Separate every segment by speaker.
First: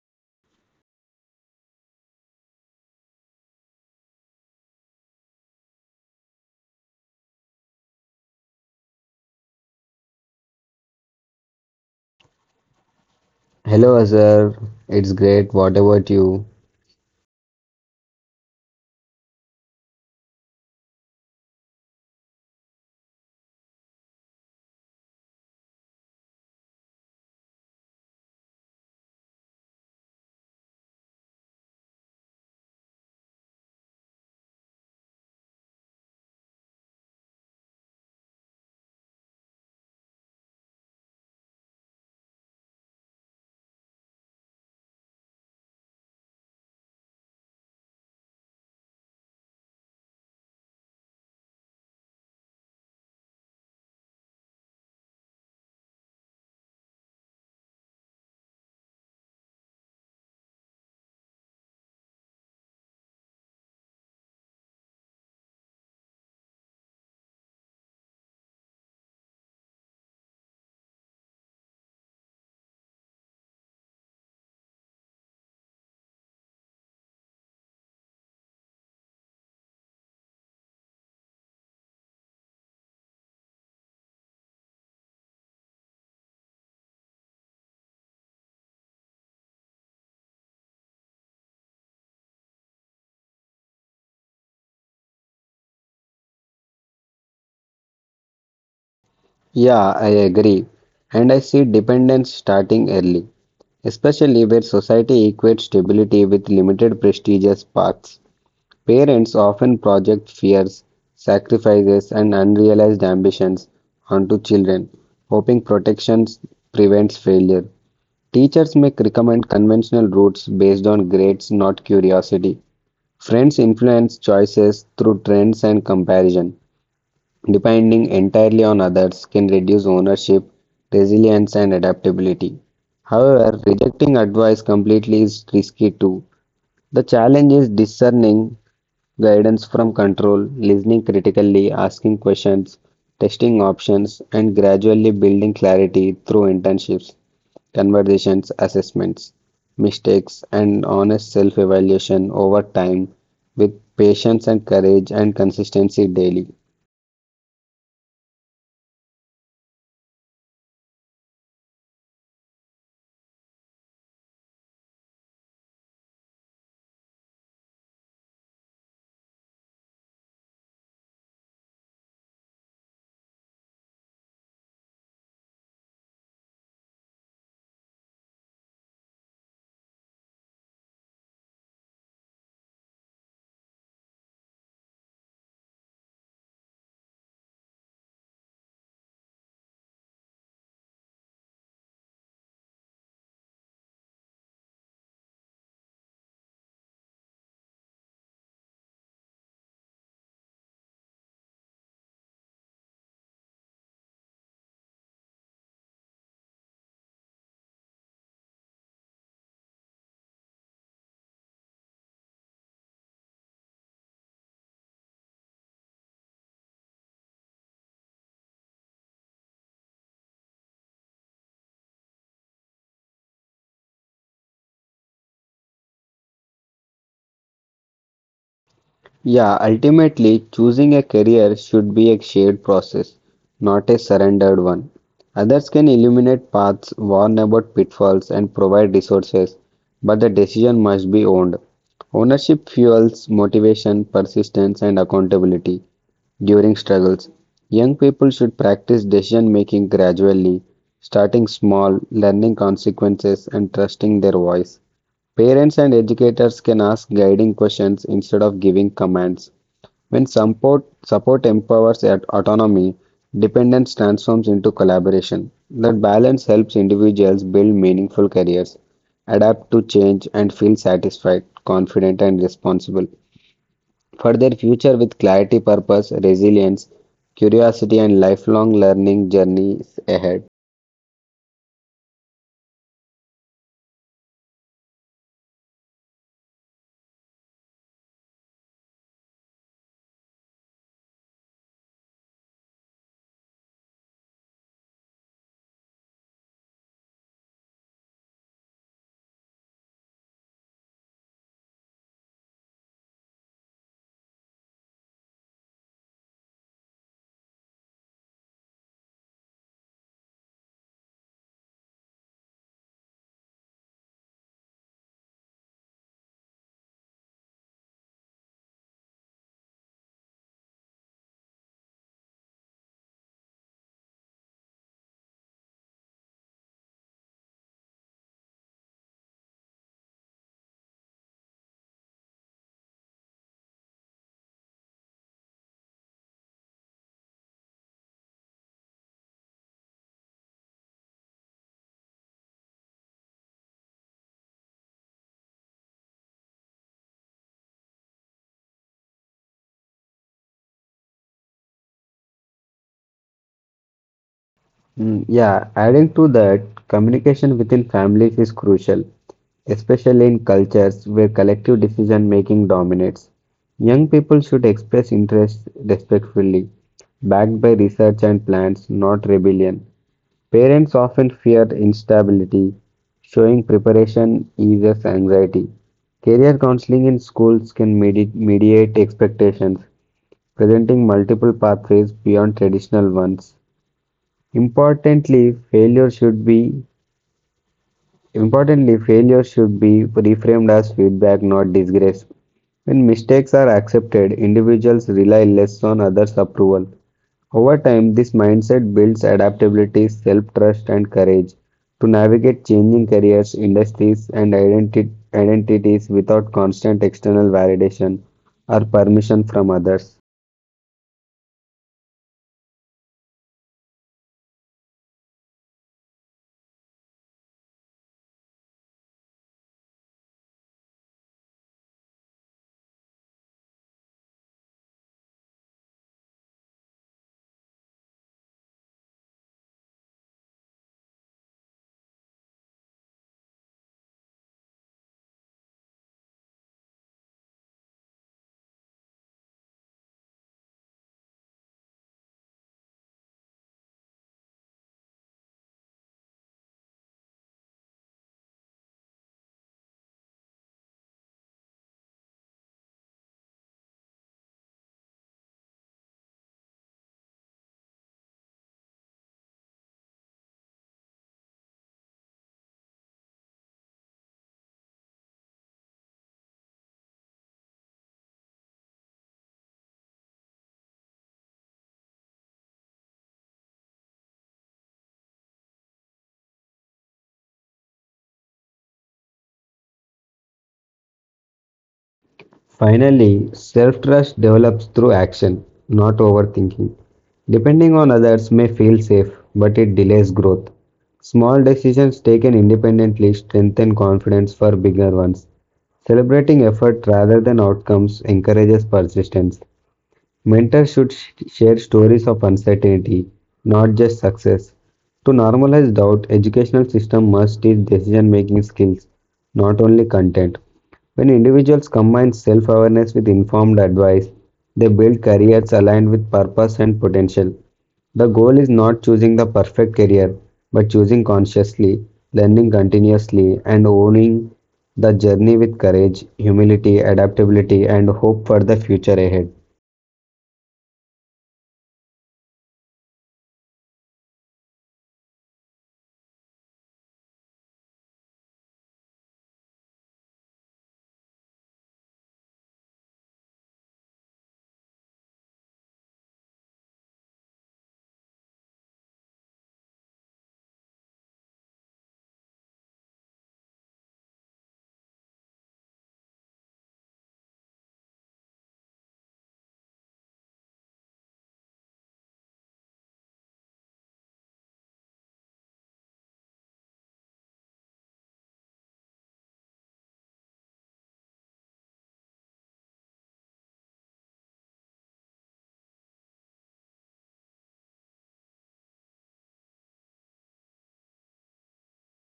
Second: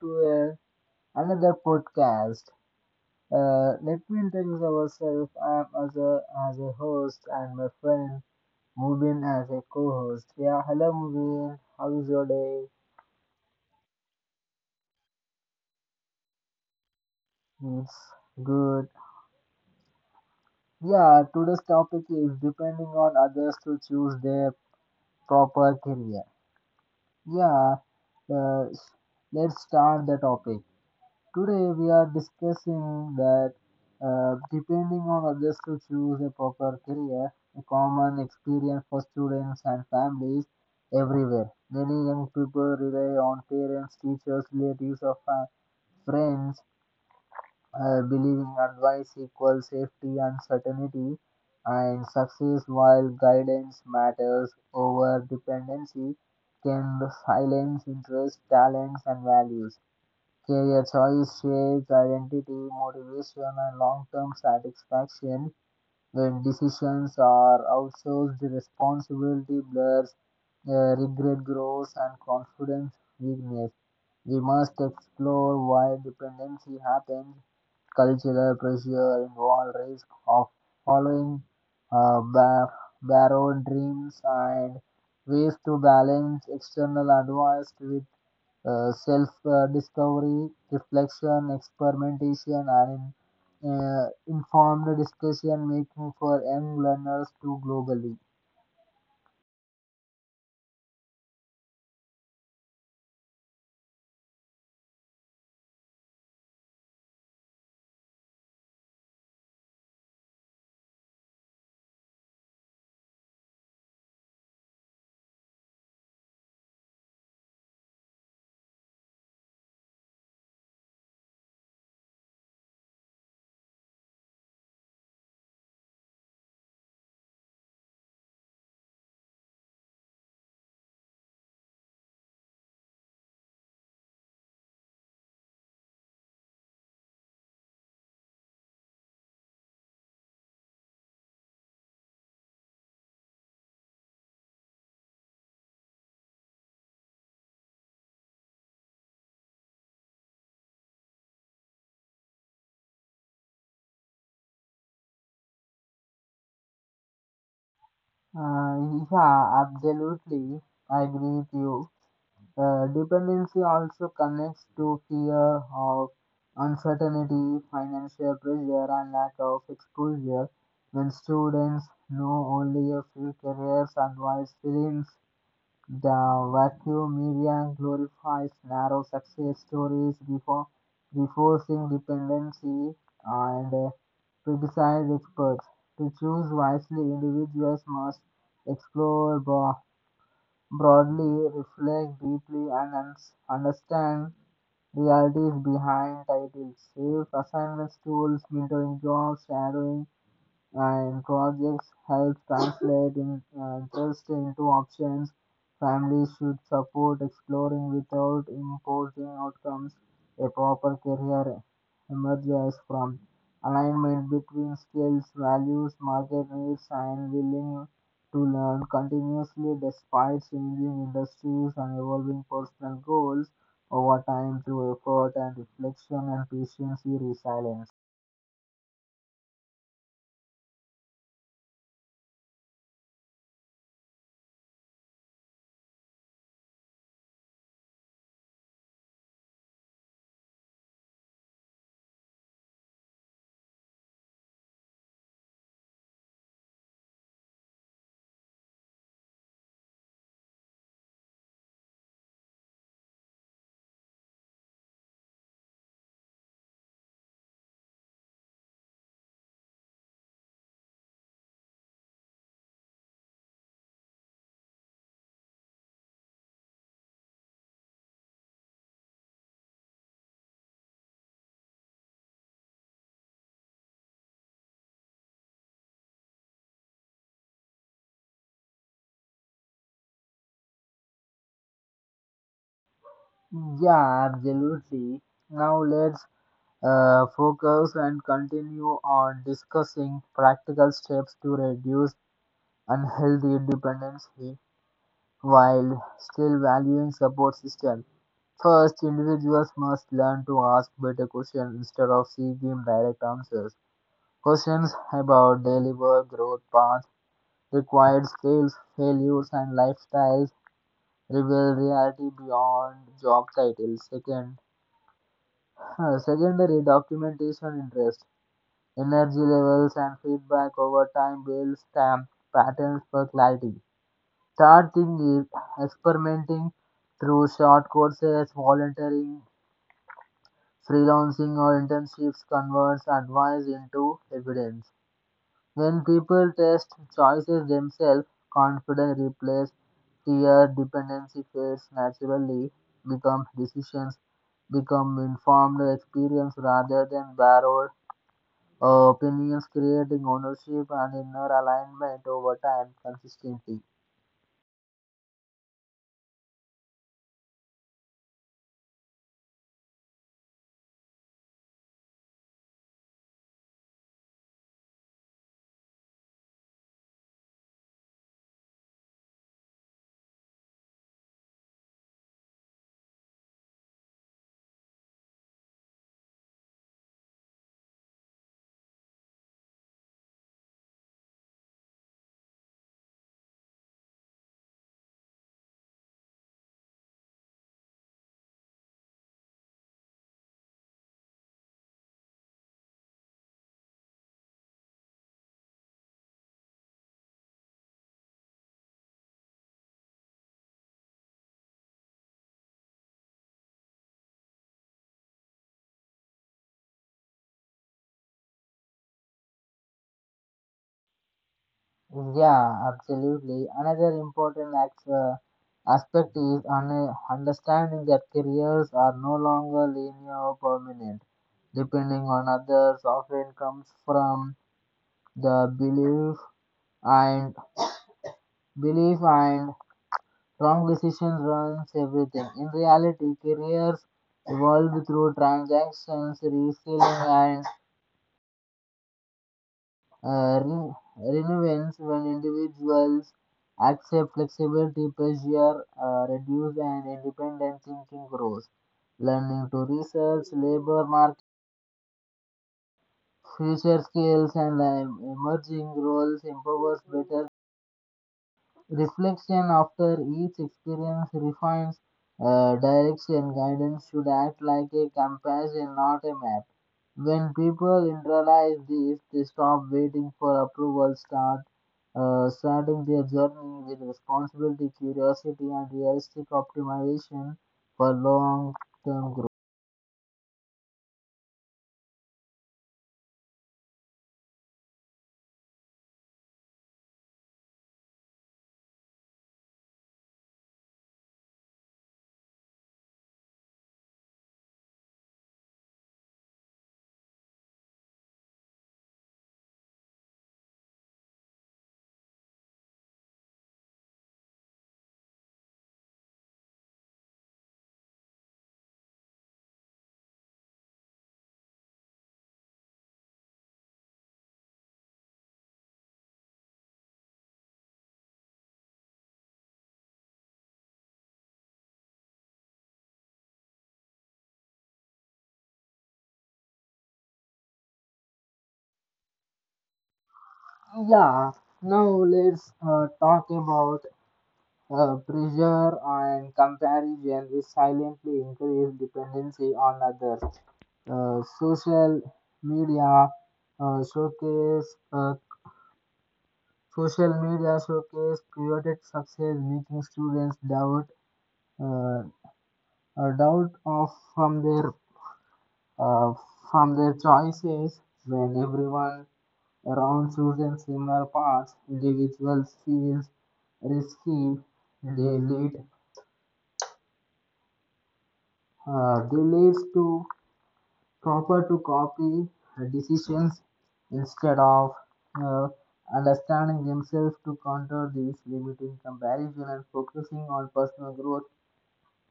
Speaker 1: to another podcast. Let me introduce ourselves. I'm as a host and my friend Mubin as a co-host. Yeah, hello Mubin. How is your day?
Speaker 2: Hello, Azhar. It's great. What about you?
Speaker 1: It's good. Yeah, today's topic is depending on others to choose their proper career. Yeah, uh, let's start the topic. Today we are discussing that depending on others to choose a proper career, a common experience for students and families everywhere. Many young people rely on parents, teachers, relatives, or friends, believing advice equals safety and certainty, and success while guidance matters over dependency can silence interests, talents, and values. Career choice shapes identity, motivation, and long term satisfaction. When decisions are outsourced, responsibility blurs, regret grows, and confidence weakness. We must explore why dependency happens, cultural pressure involved risk of following borrowed dreams, and ways to balance external advice with self discovery, reflection, experimentation, and informed discussion making for young learners too globally.
Speaker 2: Yeah, I agree. And I see dependence starting early, especially where society equates stability with limited prestigious paths. Parents often project fears, sacrifices, and unrealized ambitions onto children, hoping protection prevents failure. Teachers may recommend conventional routes based on grades, not curiosity. Friends influence choices through trends and comparison. Depending entirely on others can reduce ownership, resilience, and adaptability. However, rejecting advice completely is risky too. The challenge is discerning guidance from control, listening critically, asking questions, testing options, and gradually building clarity through internships, conversations, assessments, mistakes, and honest self evaluation over time with patience and courage and consistency daily.
Speaker 1: Yeah, absolutely. I agree with you. Dependency also connects to fear of uncertainty, financial pressure, and lack of exposure. When students know only a few careers and wise feelings, the vacuum media glorifies narrow success stories before reinforcing dependency and criticize experts. To choose wisely, individuals must explore broadly, reflect deeply, and understand realities behind titles. If assignments, tools, mentoring jobs, shadowing, and projects help translate interest into options. Families should support exploring without imposing outcomes. A proper career emerges from alignment between skills, values, market needs, and willing to learn continuously despite changing industries and evolving personal goals over time through effort and reflection and patience and resilience.
Speaker 2: Yeah, ultimately, choosing a career should be a shared process, not a surrendered one. Others can illuminate paths, warn about pitfalls, and provide resources, but the decision must be owned. Ownership fuels motivation, persistence, and accountability during struggles. Young people should practice decision making gradually, starting small, learning consequences, and trusting their voice. Parents and educators can ask guiding questions instead of giving commands. When support empowers at autonomy, dependence transforms into collaboration. That balance helps individuals build meaningful careers, adapt to change, and feel satisfied, confident, and responsible for their future with clarity, purpose, resilience, curiosity, and lifelong learning journeys ahead.
Speaker 1: Yeah, absolutely. Now let's focus and continue on discussing practical steps to reduce unhealthy dependency while still valuing support system. First, individuals must learn to ask better questions instead of seeking direct answers. Questions about daily work, growth paths, required skills, failures, and lifestyles reveal reality beyond job titles. Second, secondary documentation interest, energy levels and feedback over time builds stamp patterns for clarity. Third thing is experimenting through short courses, volunteering, freelancing or internships converts advice into evidence. When people test choices themselves, confidence replaces fear, dependency fades naturally, become decisions become informed experience rather than borrowed opinions creating ownership and inner alignment over time consistently.
Speaker 2: Mm, yeah, adding to that, communication within families is crucial, especially in cultures where collective decision making dominates. Young people should express interests respectfully, backed by research and plans, not rebellion. Parents often fear instability, showing preparation eases anxiety. Career counseling in schools can mediate expectations, presenting multiple pathways beyond traditional ones. Importantly, failure should be Importantly, failure should be reframed as feedback, not disgrace. When mistakes are accepted, individuals rely less on others' approval. Over time, this mindset builds adaptability, self-trust, and courage to navigate changing careers, industries, and identities without constant external validation or permission from others.
Speaker 1: Yeah, absolutely. Another important aspect is understanding that careers are no longer linear or permanent. Depending on others often comes from the belief and belief and wrong decision runs everything. In reality, careers evolve through transactions, reselling, and renewance when individuals accept flexibility, pressure reduce and independent thinking grows. Learning to research, labor market, future skills, and emerging roles empowers better reflection after each experience refines direction. Guidance should act like a compassion, not a map. When people internalize this, they stop waiting for approval, starting their journey with responsibility, curiosity, and realistic optimization for long-term
Speaker 2: Finally, self trust develops through action, not overthinking. Depending on others may feel safe, but it delays growth. Small decisions taken independently strengthen confidence for bigger ones. Celebrating effort rather than outcomes encourages persistence. Mentors should share stories of uncertainty, not just success. To normalize doubt, educational system must teach decision-making skills, not only content. When individuals combine self-awareness with informed advice, they build careers aligned with purpose and potential. The goal is not choosing the perfect career, but choosing consciously, learning continuously, and owning the journey with courage, humility, adaptability, and hope for the future ahead.
Speaker 1: growth. Yeah, now let's talk about pressure and comparison, which silently increase dependency on others. Uh, social media uh, showcase uh, Social media showcase created success, making students doubt uh, doubt of uh, from their choices when everyone around chooses similar paths. Individuals feels risky. They lead they leads to proper to copy decisions instead of uh, understanding themselves to counter these limiting comparison and focusing on personal growth.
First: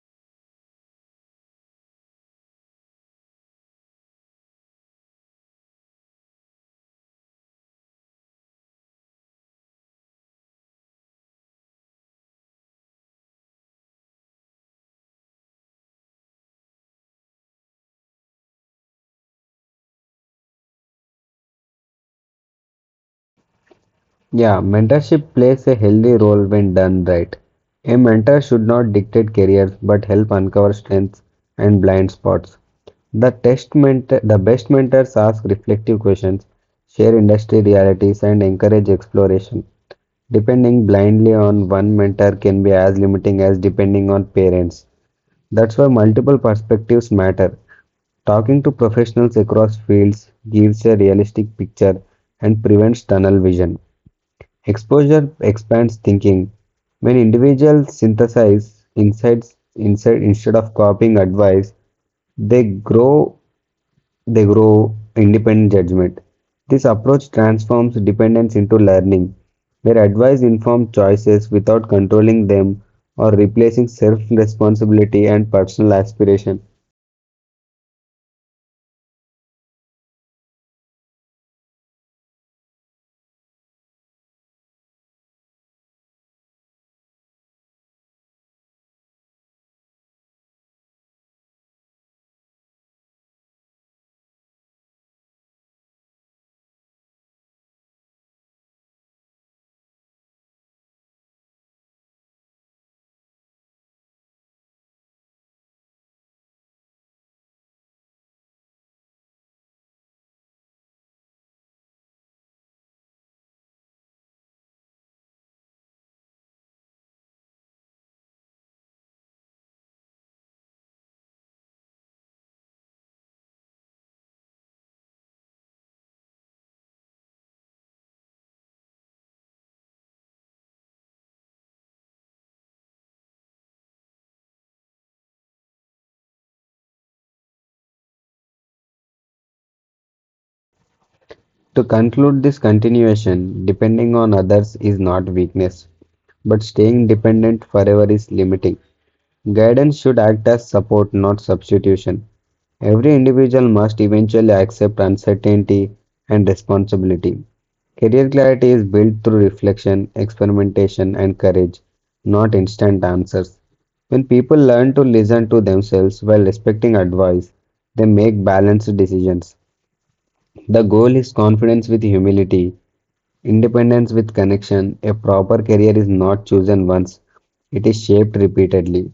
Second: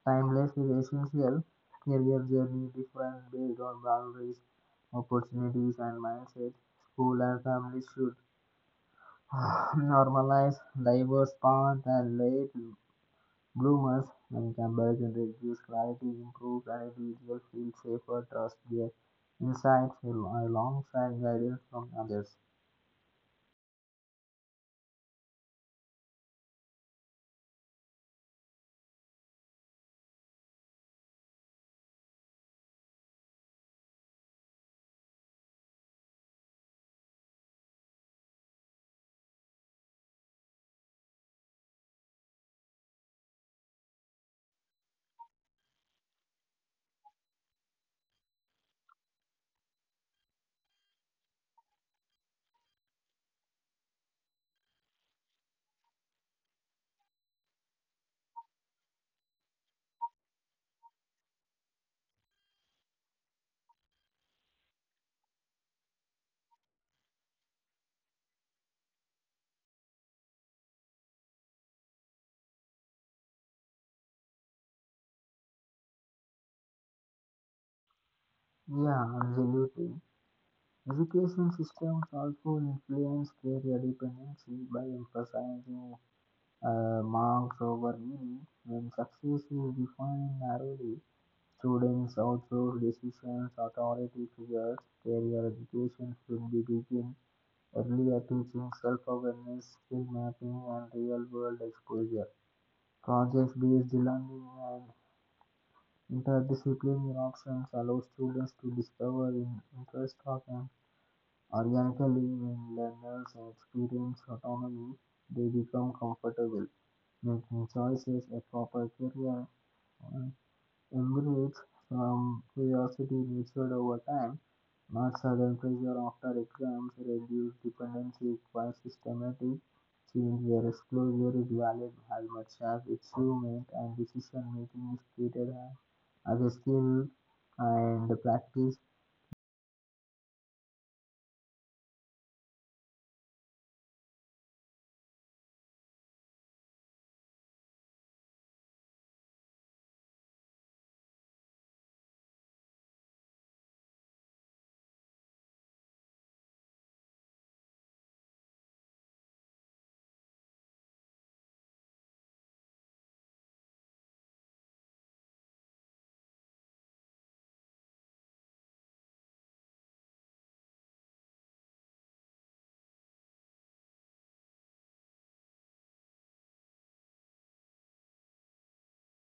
Speaker 1: Timeless is essential. Career journey different based on boundaries, opportunities, and mindset. School and families should normalize diverse paths and late bloomers. When comparison reduce clarity, improve and individuals feel safer, trust their insights alongside guidance from others.
Speaker 2: Yeah, mentorship plays a healthy role when done right. A mentor should not dictate careers but help uncover strengths and blind spots. The best mentors ask reflective questions, share industry realities, and encourage exploration. Depending blindly on one mentor can be as limiting as depending on parents. That's why multiple perspectives matter. Talking to professionals across fields gives a realistic picture and prevents tunnel vision. Exposure expands thinking. When individuals synthesize insights inside instead of copying advice, they grow they grow independent judgment. This approach transforms dependence into learning, where advice informs choices without controlling them or replacing self-responsibility and personal aspiration.
Speaker 1: Yeah, absolutely. Education systems also influence career dependency by emphasizing marks over meaning. When success is defined narrowly, students outsource decisions authority towards career education should be begin earlier teaching self-awareness, skill mapping, and real-world exposure. Project-based learning and interdisciplinary options allow students to discover interest of organically, when learners experience autonomy, they become comfortable making choices. A proper career uh, embrace from curiosity nurtured over time, not sudden pressure after exams, reduce dependency, requires systematic change where exposure is valued as much as achievement and decision making is treated as a skill and practice.
Speaker 2: To conclude this continuation, depending on others is not weakness, but staying dependent forever is limiting. Guidance should act as support, not substitution. Every individual must eventually accept uncertainty and responsibility. Career clarity is built through reflection, experimentation, and courage, not instant answers. When people learn to listen to themselves while respecting advice, they make balanced decisions. The goal is confidence with humility, independence with connection. A proper career is not chosen once, it is shaped repeatedly.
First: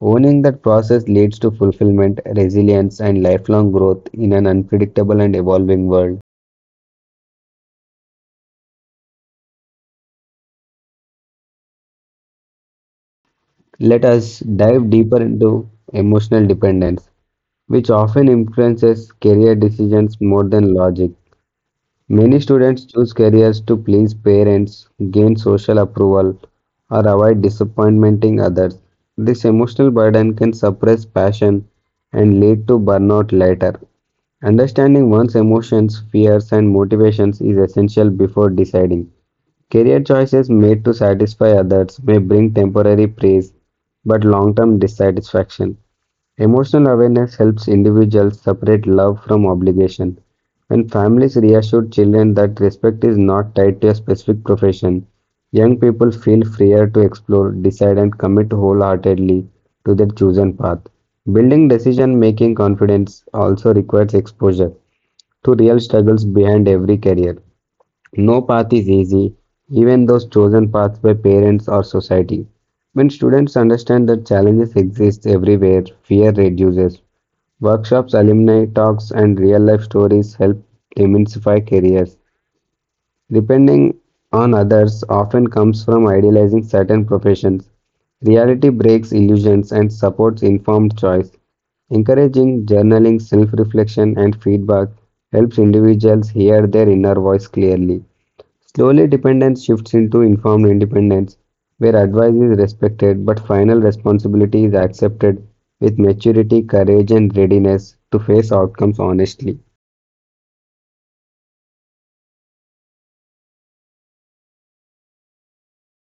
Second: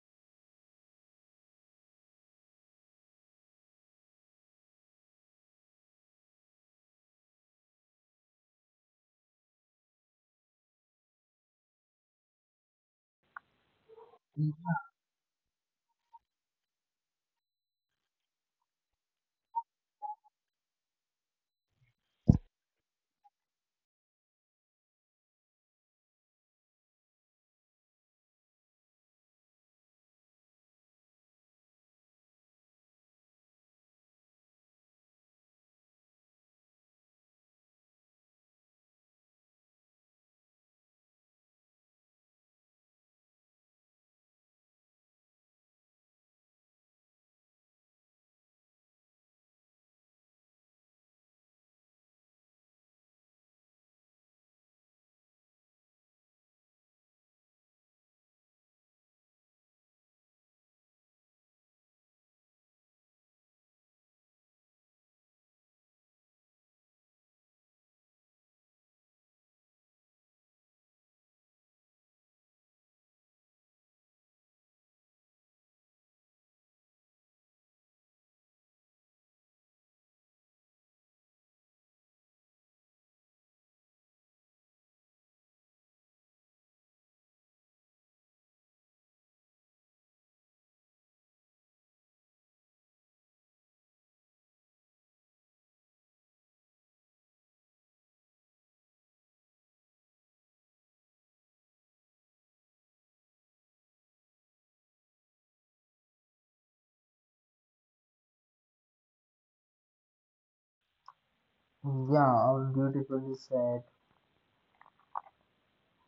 Speaker 2: Owning that process leads to fulfillment, resilience, and lifelong growth in an unpredictable and evolving world. Let us dive deeper into emotional dependence, which often influences career decisions more than logic. Many students choose careers to please parents, gain social approval, or avoid disappointing others. This emotional burden can suppress passion and lead to burnout later. Understanding one's emotions, fears, and motivations is essential before deciding. Career choices made to satisfy others may bring temporary praise but long term dissatisfaction. Emotional awareness helps individuals separate love from obligation. When families reassure children that respect is not tied to a specific profession, young people feel freer to explore, decide, and commit wholeheartedly to their chosen path. Building decision making confidence also requires exposure to real struggles behind every career. No path is easy, even those chosen paths by parents or society. When students understand that challenges exist everywhere, fear reduces. Workshops, alumni talks, and real life stories help demystify careers. Depending on others often comes from idealizing certain professions. Reality breaks illusions and supports informed choice. Encouraging journaling, self reflection, and feedback helps individuals hear their inner voice clearly. Slowly, dependence shifts into informed independence, where advice is respected but final responsibility is accepted with maturity, courage, and readiness to face outcomes honestly.
Speaker 1: Yeah, all beautifully said.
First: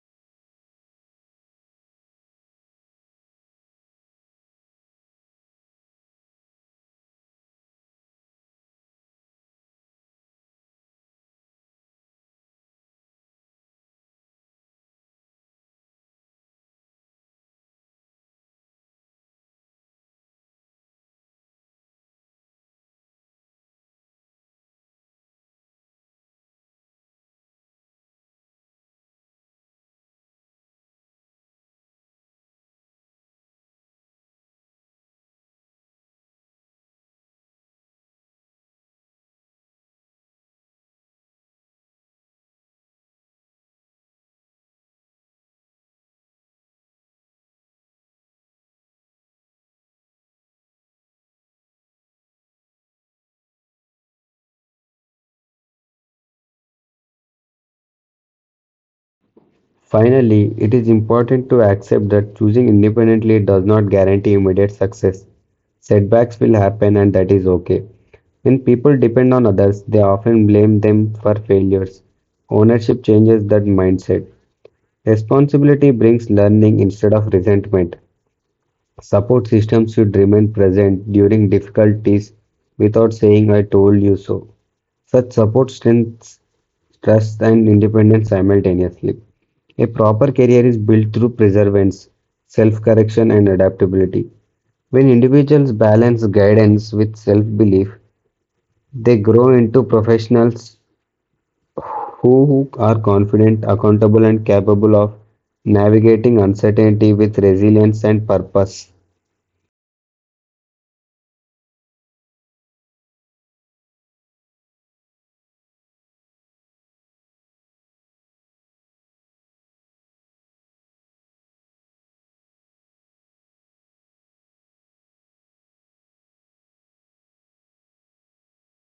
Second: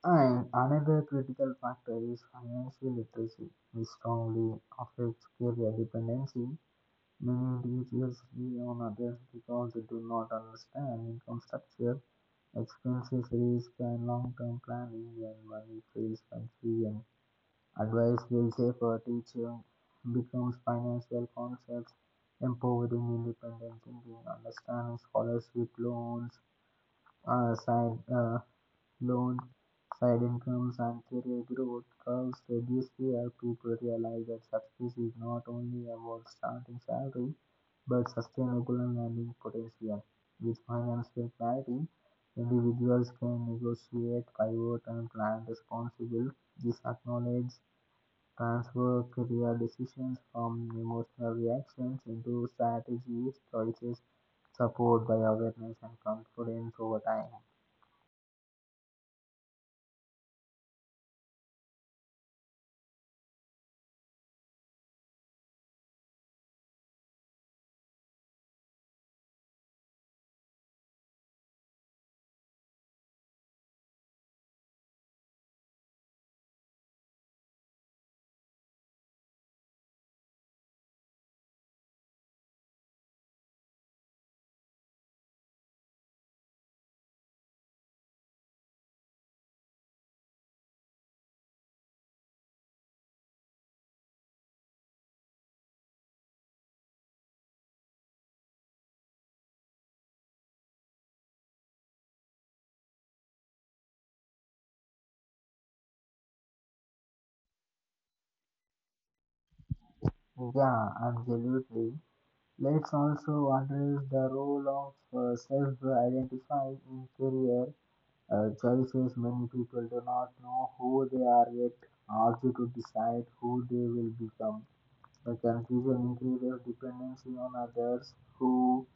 Speaker 1: And another critical factor is financial literacy, which strongly affects career dependency. Many individuals rely on others because they do not understand income structure, expenses, risk, and long term planning. When money feels confusing, and advice will safer, teaching becomes financial concepts, empowering independent thinking, understanding scholarship loans, uh, side, uh, loan side incomes and career growth curves reduce where people realize that success is not only about starting salary but sustainable and earning potential. With financial clarity, individuals can negotiate, pivot, and plan responsibly. This acknowledges transfer career decisions from emotional reactions into strategies, choices, support by awareness and confidence over time.
Speaker 2: Finally, it is important to accept that choosing independently does not guarantee immediate success. Setbacks will happen, and that is okay. When people depend on others, they often blame them for failures. Ownership changes that mindset. Responsibility brings learning instead of resentment. Support systems should remain present during difficulties without saying, "I told you so." Such support strengthens trust, and independence simultaneously. A proper career is built through perseverance, self correction, and adaptability. When individuals balance guidance with self belief, they grow into professionals who are confident, accountable, and capable of navigating uncertainty with resilience and purpose.
Speaker 1: Yeah, absolutely. Lex also addressed the role of self identifying in career choices. Many people do not know who they are yet, also to decide who they will become. The confusion increases dependency on others who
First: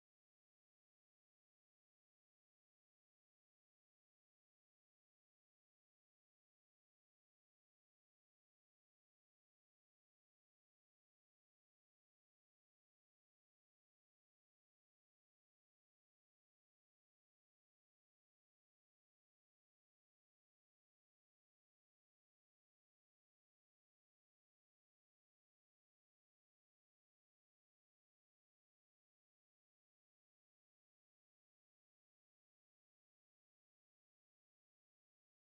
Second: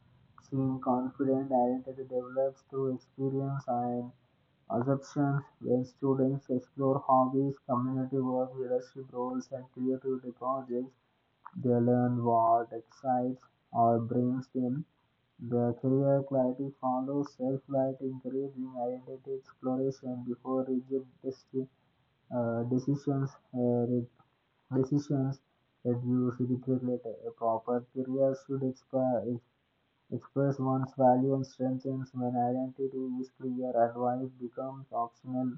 Speaker 1: seem confident. Identity develops through experience and assumptions when students explore hobbies, community work, leadership roles, and creativity projects. They learn what excites or brings them. The career clarity follows self-light, encouraging identity exploration before rigid decisions. Decisions reduce regret later. A proper career should express one's value and strengths when identity is clear. Advice becomes optional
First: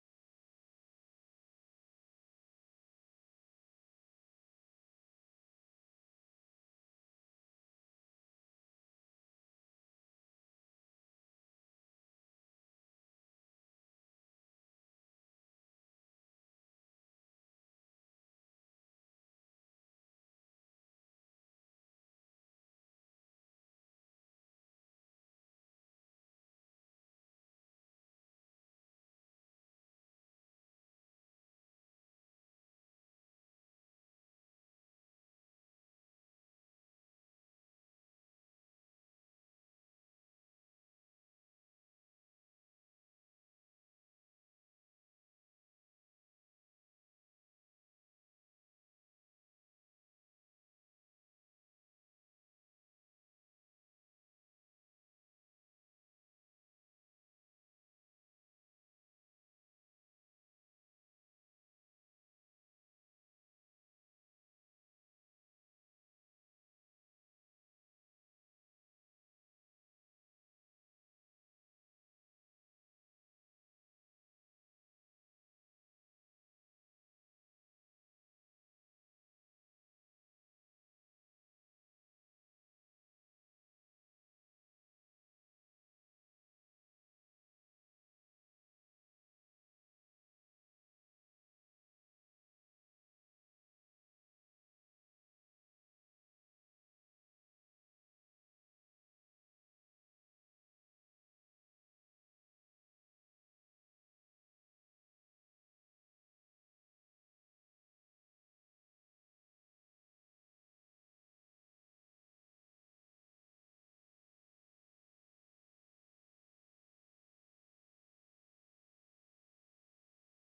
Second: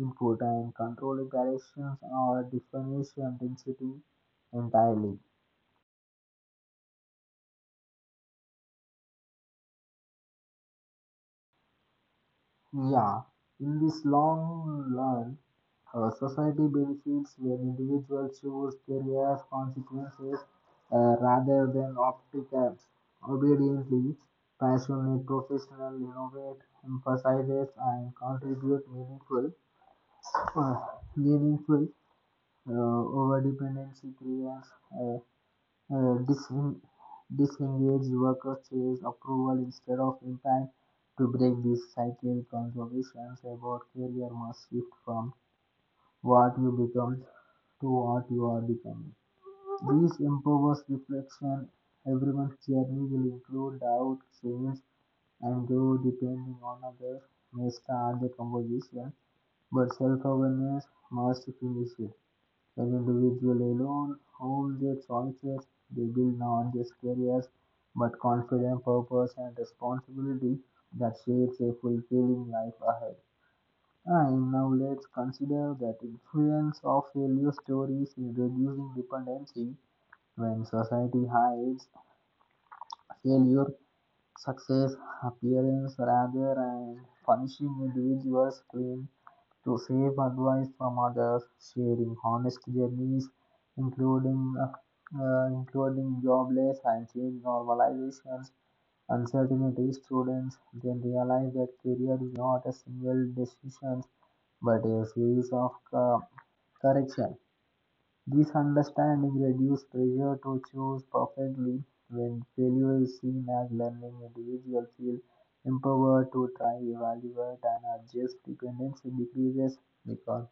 Speaker 1: input and controlling directions or definition density entirely. Yeah, in this long run, society benefits when individuals choose career consequences rather than obstacles. Obediently, passionate professional innovate, emphasizes and contribute uh, meaningful over dependency creates uh, uh, dis- disengage workers' chase approval instead of impact. To break this cycle, conversations about career must shift from what you become to what you are becoming. This empowers reflection. Everyone's journey will include doubt, change, and grow depending on others may start the conversation, but self awareness must finish it. As individuals alone, whom their choices they build not just careers but confidence, purpose, and responsibility that shapes a fulfilling life ahead. And now let's consider that influence of failure stories in reducing dependency when society hides failure success, appearance, rather than punishing individuals, claim to save advice from others, sharing honest journeys, including jobless and change normalizations, uncertainty students then realize that career is not a single decision but a series of correction. This understanding reduces pressure to choose perfectly. When failure is seen as learning, individuals feel empowered to try, evaluate, and adjust. Dependency decreases because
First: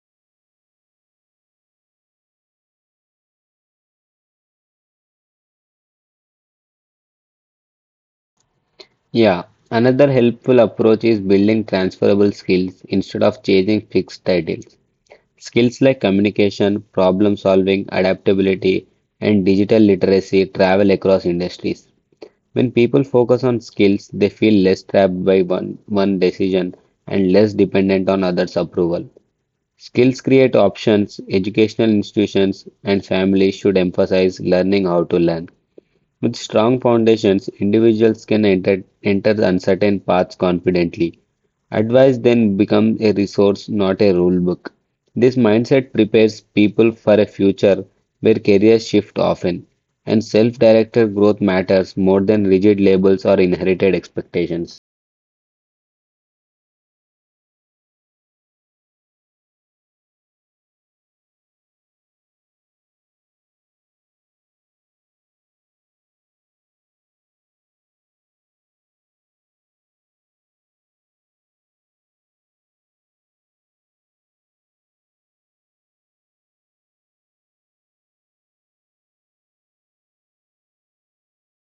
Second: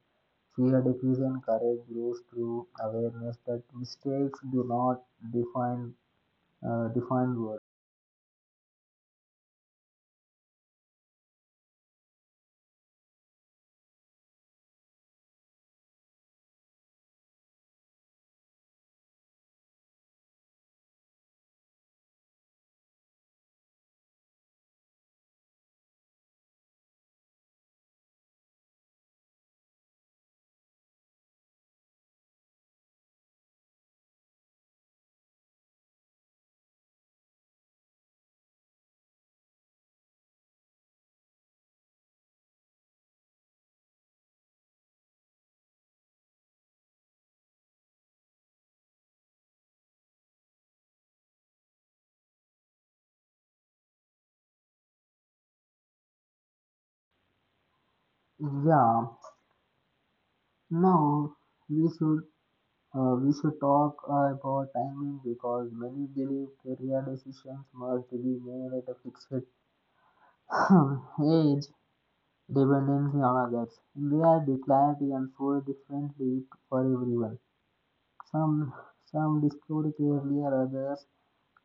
Speaker 1: fear decreases and courage grows through awareness that mistakes do not define define worth.
Speaker 2: Yeah, another helpful approach is building transferable skills instead of chasing fixed titles. Skills like communication, problem solving, adaptability, and digital literacy travel across industries. When people focus on skills, they feel less trapped by one decision and less dependent on others' approval. Skills create options, educational institutions, and families should emphasize learning how to learn. With strong foundations, individuals can enter uncertain paths confidently. Advice then becomes a resource, not a rule book. This mindset prepares people for a future where careers shift often, and self directed growth matters more than rigid labels or inherited expectations.
Speaker 1: Yeah. Now we should we should talk about timing because many believe career decisions must be made at a fixed age, dependency on others. India declared ensured differently for everyone. Some some discovered earlier, others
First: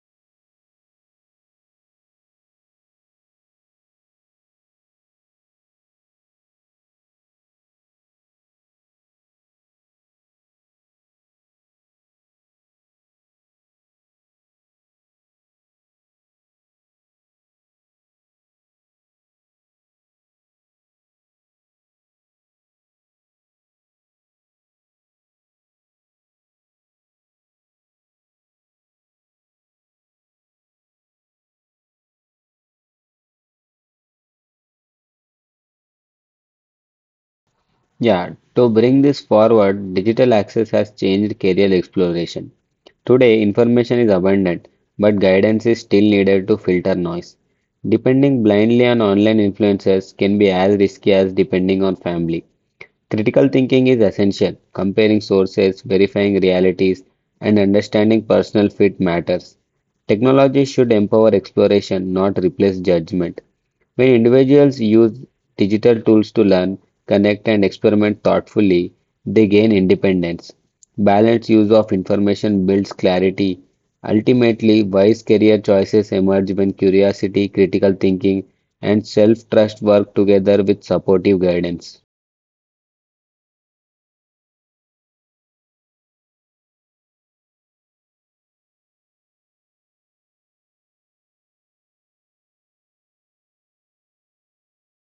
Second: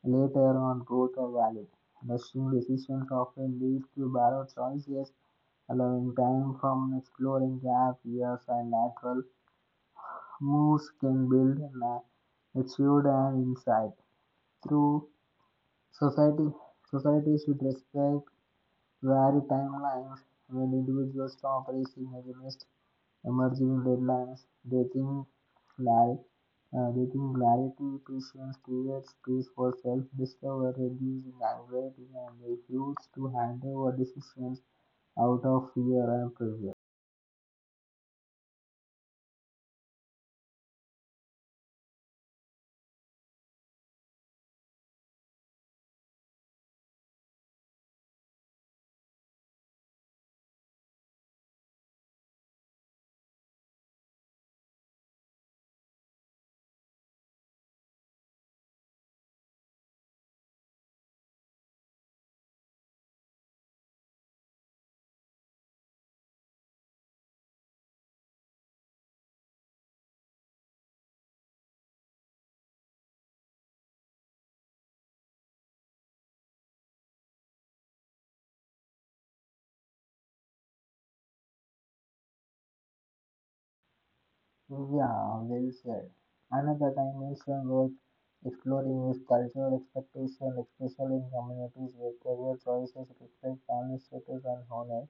Speaker 1: later on both are valid. Rushing decisions often leads to borrowed choices, allowing time from exploring gap years and natural moves can build matured and insight. Through society society should respect vary timelines when individuals stop racing against emerging deadlines. Like they think clarity, patience creates space for self-discovery, reducing anxiety, and refuse to hand over decisions out of fear and pressure.
Speaker 2: Yeah, to bring this forward, digital access has changed career exploration. Today, information is abundant, but guidance is still needed to filter noise. Depending blindly on online influencers can be as risky as depending on family. Critical thinking is essential. Comparing sources, verifying realities, and understanding personal fit matters. Technology should empower exploration, not replace judgment. When individuals use digital tools to learn, connect, and experiment thoughtfully, they gain independence. Balanced use of information builds clarity. Ultimately, wise career choices emerge when curiosity, critical thinking, and self trust work together with supportive guidance.
Speaker 1: Yeah, well said. Another dimension worth exploring is cultural expectation, especially in communities where career choices reflect family status and honor.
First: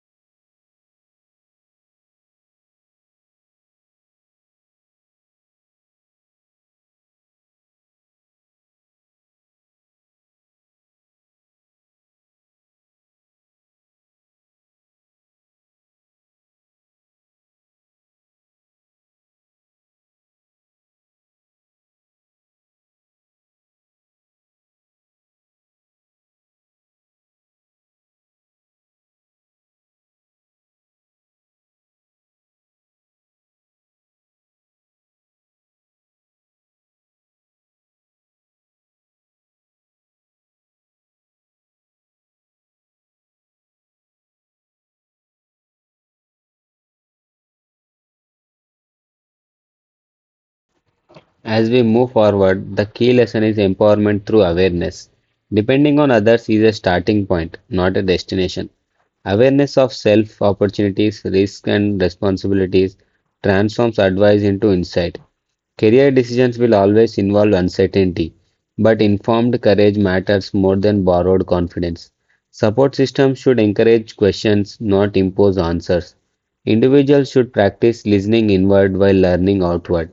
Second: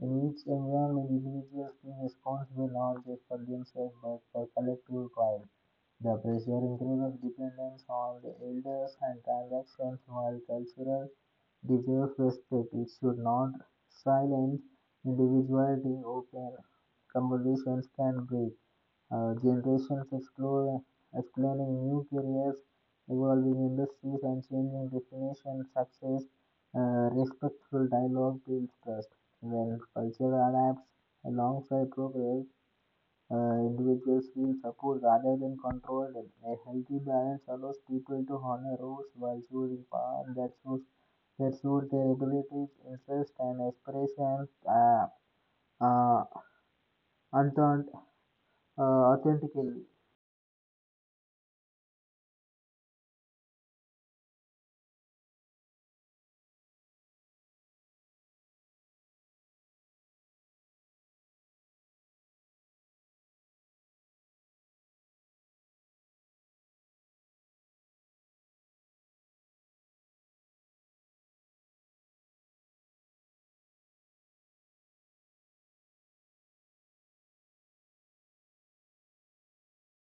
Speaker 1: In each environment individuals religiously responsible not just for themselves but for collective pride. The pressure increases dependence on the elders and transactions while cultural the self it should not silence individuality. Open conversations can break generations, exploring new careers, evolving industries, and changing definitions. Success, respectful dialogue builds trust. When culture adapts alongside progress, individuals feel support rather than controlled. A healthy balance allows people to honor rules while choosing paths that suit their abilities, interests, and aspirations. Uh, unthought, authentically.
Speaker 2: As we move forward, the key lesson is empowerment through awareness. Depending on others is a starting point, not a destination. Awareness of self, opportunities, risks, and responsibilities transforms advice into insight. Career decisions will always involve uncertainty, but informed courage matters more than borrowed confidence. Support systems should encourage questions, not impose answers. Individuals should practice listening inward while learning outward.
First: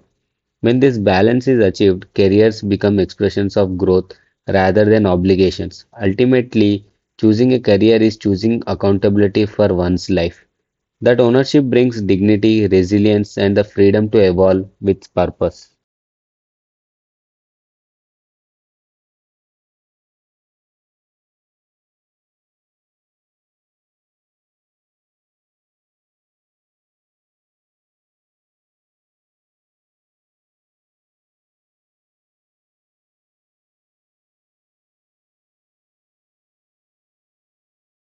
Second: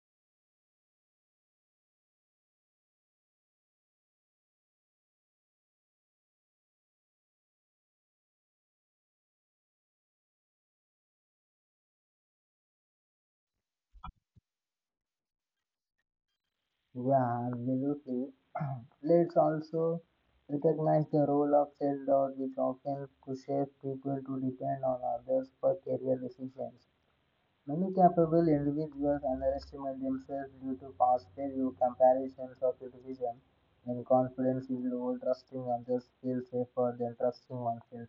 Speaker 2: When this balance is achieved, careers become expressions of growth rather than obligations. Ultimately, choosing a career is choosing accountability for one's life. That ownership brings dignity, resilience, and the freedom to evolve with purpose.
Speaker 1: Yeah, absolutely. Let's also recognize the role of self-doubt, which often pushes people to depend on others for career decisions. Many capable individuals underestimate themselves due to past failure, comparisons, or criticism. And confidence is low, trusting others feels safer than trusting oneself.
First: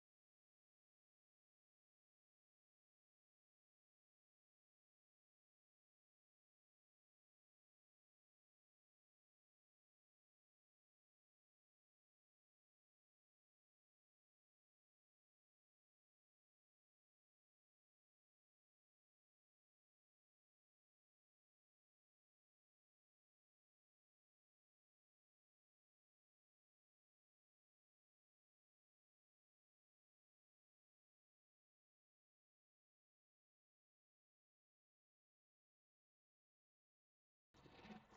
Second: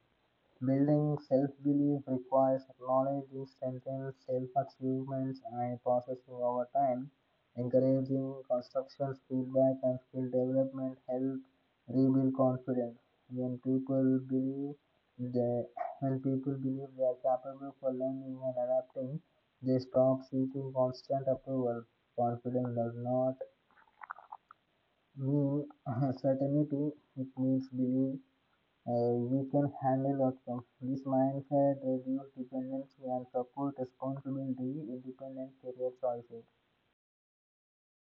Speaker 1: Building self belief requires acknowledging strengthened self achievements and processing over time. Encouraging constructive feedback and skill development help rebuild confidence. When people believe they, when people believe they are capable for learning and adapting, they stop seeking constant approval. Confidence does not mean certainty; it means belief you can handle outcomes. This mindset reduces dependency and support responsibility, independent career choices.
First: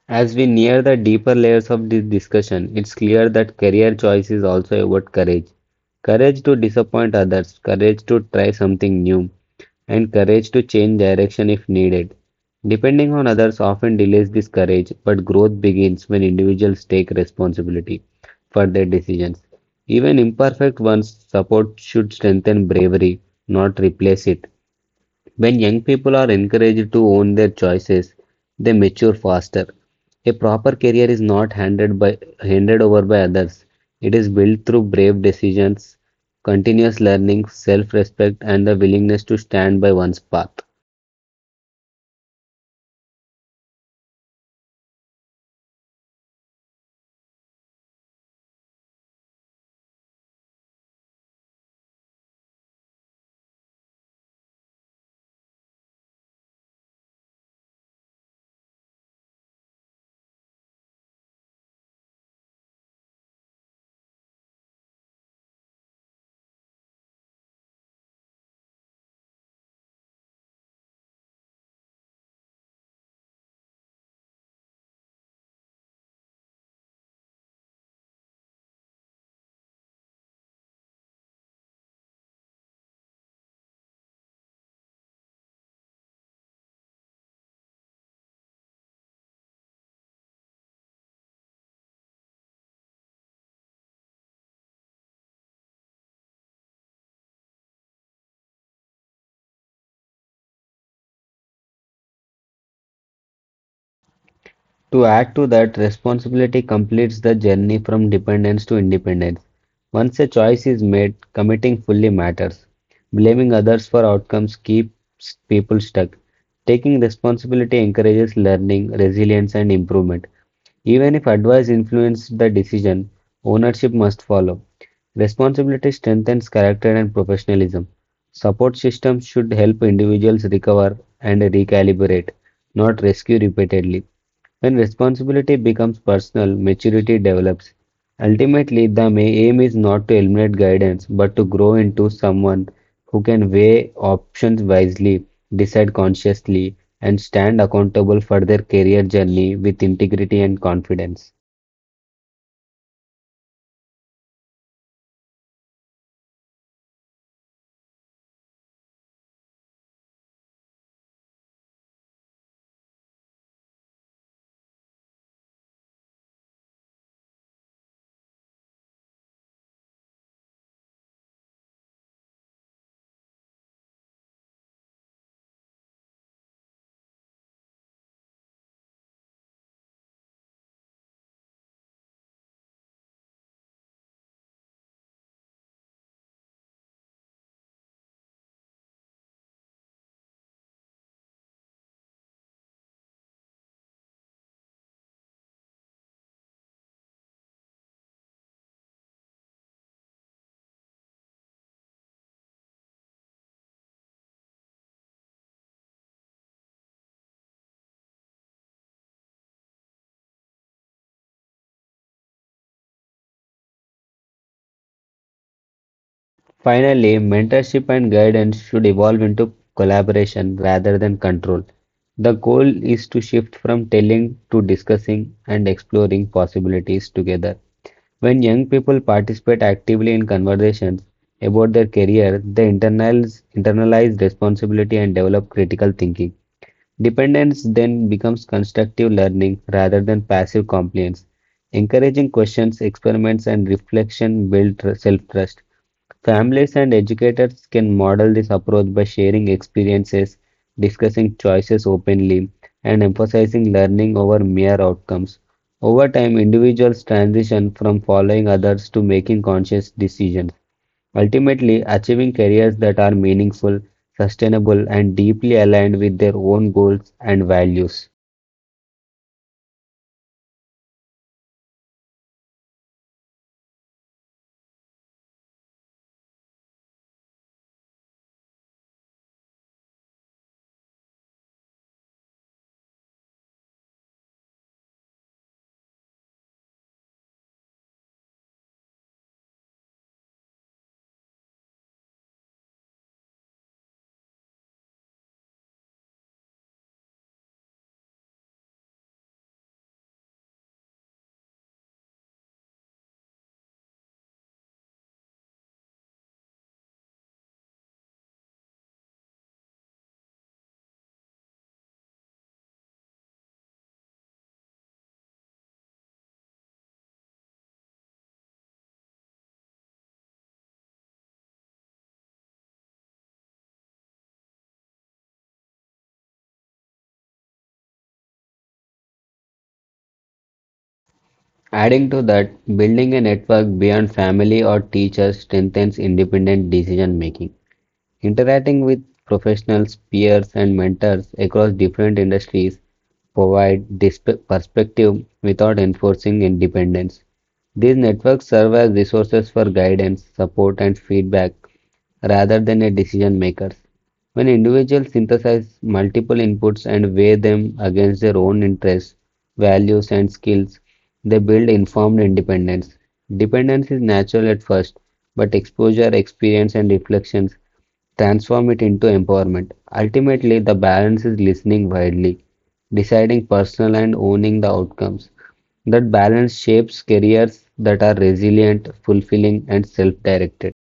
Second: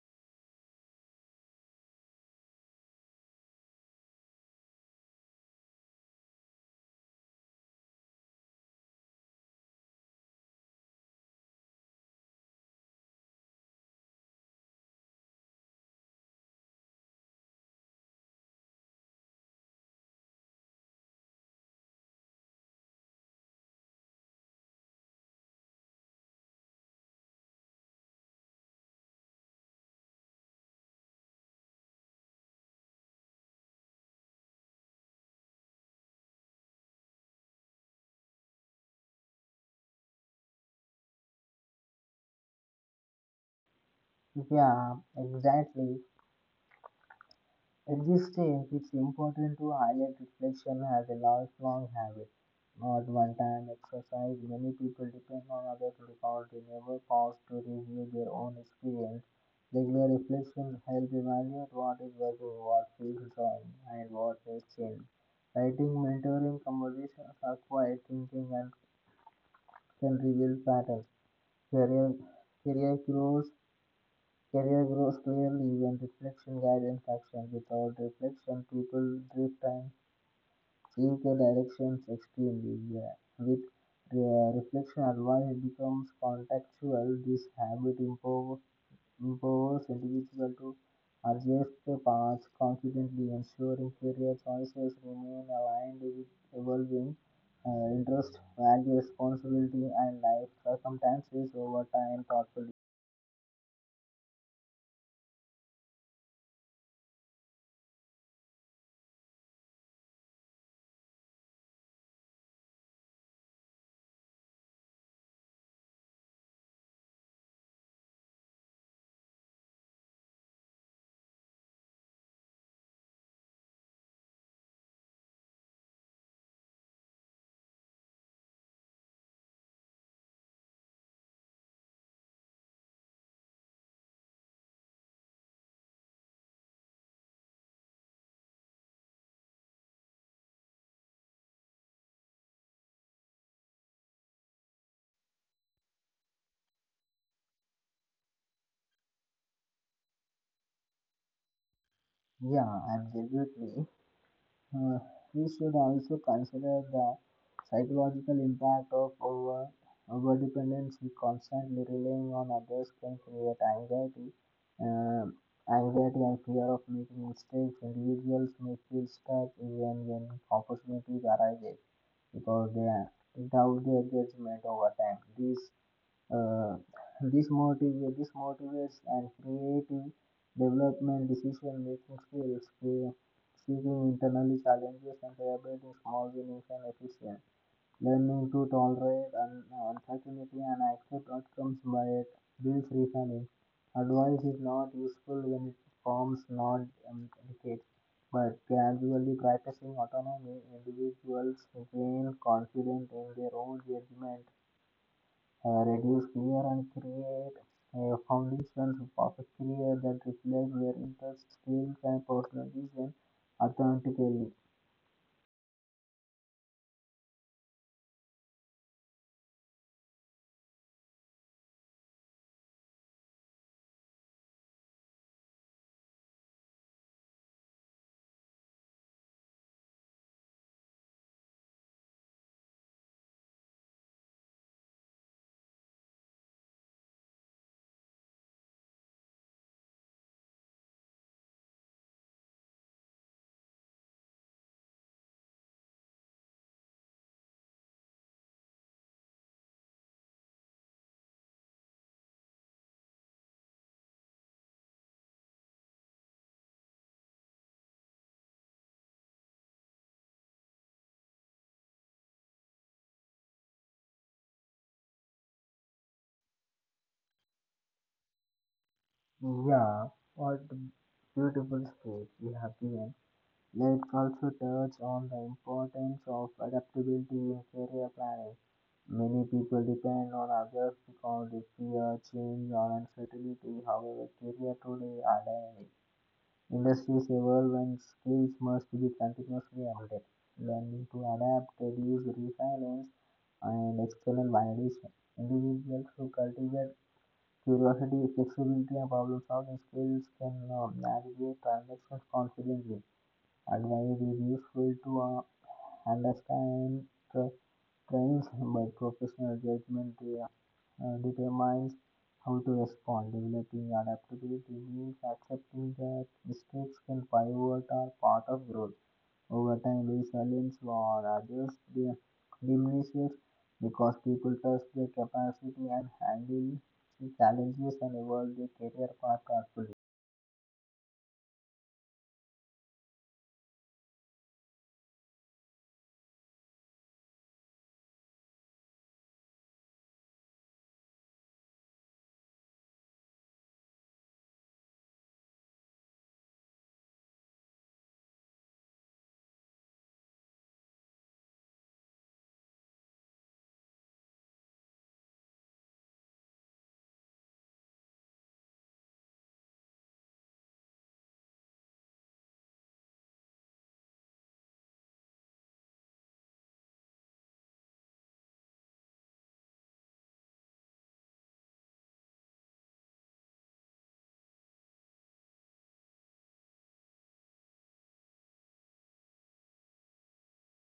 Speaker 2: As we near the deeper layers of this discussion, it's clear that career choice is also about courage. Courage to disappoint others, courage to try something new, and courage to change direction if needed. Depending on others often delays this courage, but growth begins when individuals take responsibility for their decisions. Even imperfect ones, support should strengthen bravery, not replace it. When young people are encouraged to own their choices, they mature faster. A proper career is not handed over by others. It is built through brave decisions, continuous learning, self-respect, and the willingness to stand by one's path.
Speaker 1: Yeah, exactly. At this stage, it's important to highlight reflection as a lifelong habit, not one time exercise. Many people depend on others because they never pause to review their own experience. Regular reflection helps evaluate what is working, what feels wrong, and what needs change. Writing, mentoring, conversations are quiet thinking and can reveal patterns. Career, career growth Career grows clearly when reflection guides action. Without reflection, people drift and change their directions extremely. Yeah. With reflection, advice becomes contextual. This habit empowers individuals to adjust their paths confidently, ensuring career choices remain aligned with evolving interests, values, responsibility, and life circumstances over time thoughtfully.
Speaker 2: To add to that, responsibility completes the journey from dependence to independence. Once a choice is made, committing fully matters. Blaming others for outcomes keeps people stuck. Taking responsibility encourages learning, resilience, and improvement. Even if advice influences the decision, ownership must follow. Responsibility strengthens character and professionalism. Support systems should help individuals recover and recalibrate, not rescue repeatedly. When responsibility becomes personal, maturity develops. Ultimately, the aim is not to eliminate guidance, but to grow into someone who can weigh options wisely, decide consciously, and stand accountable for their career journey with integrity and confidence.
Speaker 1: Yeah, absolutely. Uh, we should also consider the psychological impact of overdependency. Constantly relying on others can create um, anxiety and fear of making mistakes. Individuals may feel stuck even when opportunities arise because they doubt their judgment over time. Uh, this motivates and creative development, decision making skills, seeking internally challenges and collaborating small winnings and efficient. Learning to tolerate uncertainty and accept outcomes by it builds resilience. Advice is not useful when it forms not decades, but gradually practicing autonomy, individuals gain confidence in their own judgment, reduce fear and create foundations of a career that reflect their interests, skills, and personalities and authentically.
Speaker 2: Finally, mentorship and guidance should evolve into collaboration rather than control. The goal is to shift from telling to discussing and exploring possibilities together. When young people participate actively in conversations about their career, they internalize responsibility and develop critical thinking. Dependence then becomes constructive learning rather than passive compliance. Encouraging questions, experiments, and reflection build self trust. Families and educators can model this approach by sharing experiences, discussing choices openly, and emphasizing learning over mere outcomes. Over time, individuals transition from following others to making conscious decisions. Ultimately, achieving careers that are meaningful, sustainable, and deeply aligned with their own goals and values.
Speaker 1: Yeah, what beautiful speech you have given. Let's also touch on the importance of adaptability in career planning. Many people depend on others because they fear change or uncertainty. However, career today are dynamic. Industries evolve and skills must be continuously updated. Learning to adapt, reduce resilience, and external validation. Individuals who cultivate curiosity, flexibility, and problem solving skills can navigate transactions confidently. Advice is useful to understand tra- trends, but professional judgment determines how to respond. Developing adaptability means accepting that mistakes can pivot are part of growth. Over time, resilience or others diminishes because people trust their capacity and handle challenges and evolve their career path carefully.
Speaker 2: Adding to that, building a network beyond family or teachers strengthens independent decision making. Interacting with professionals, peers, and mentors across different industries provide this perspective without enforcing independence. These networks serve as resources for guidance, support, and feedback rather than a decision makers. When individuals synthesize multiple inputs and weigh them against their own interests, values, and skills, they build informed independence. Dependence is natural at first, but exposure, experience, and reflections transform it into empowerment. Ultimately, the balance is listening widely, deciding personal and owning the outcomes. That balance shapes careers that are resilient, fulfilling, and self directed.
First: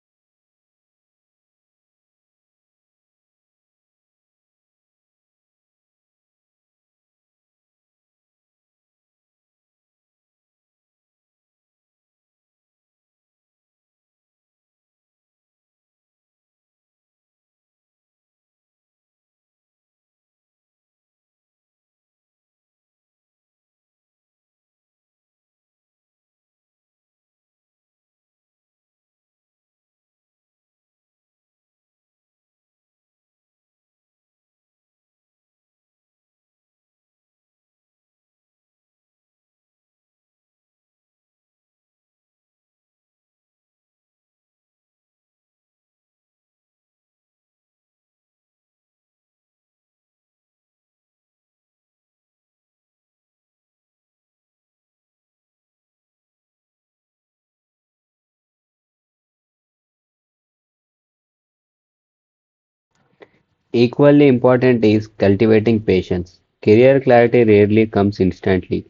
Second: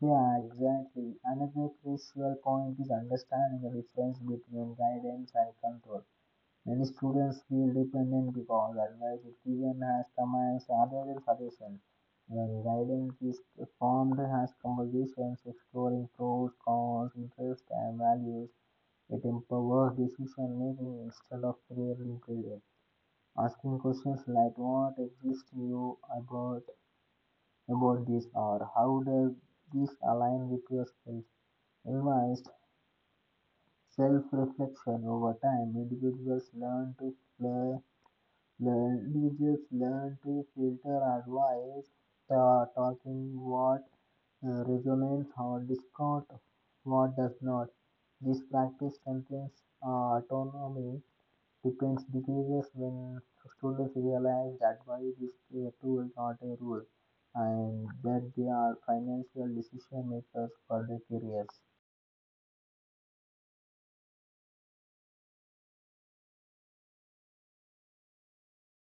Speaker 1: Yeah, exactly. Another crucial point is understanding the difference between guidance and control. Many students feel dependent because advice is given as commands rather than suggestions. When guidance is formed as conversations exploring pros, cons, interests, and values, it empowers decision making instead of creating fear. Asking questions like what exists you about this, or how does this align with your skills? Advised self-reflection over time. Individuals learn to play, individuals learn to filter advice, talking what resonates or discard what does not. This practice contains autonomy. Depends decreases when students realize that money is a tool, not a rule, and that they are financial decision makers for their careers.
Speaker 2: Equally important is cultivating patience. Career clarity rarely comes instantly.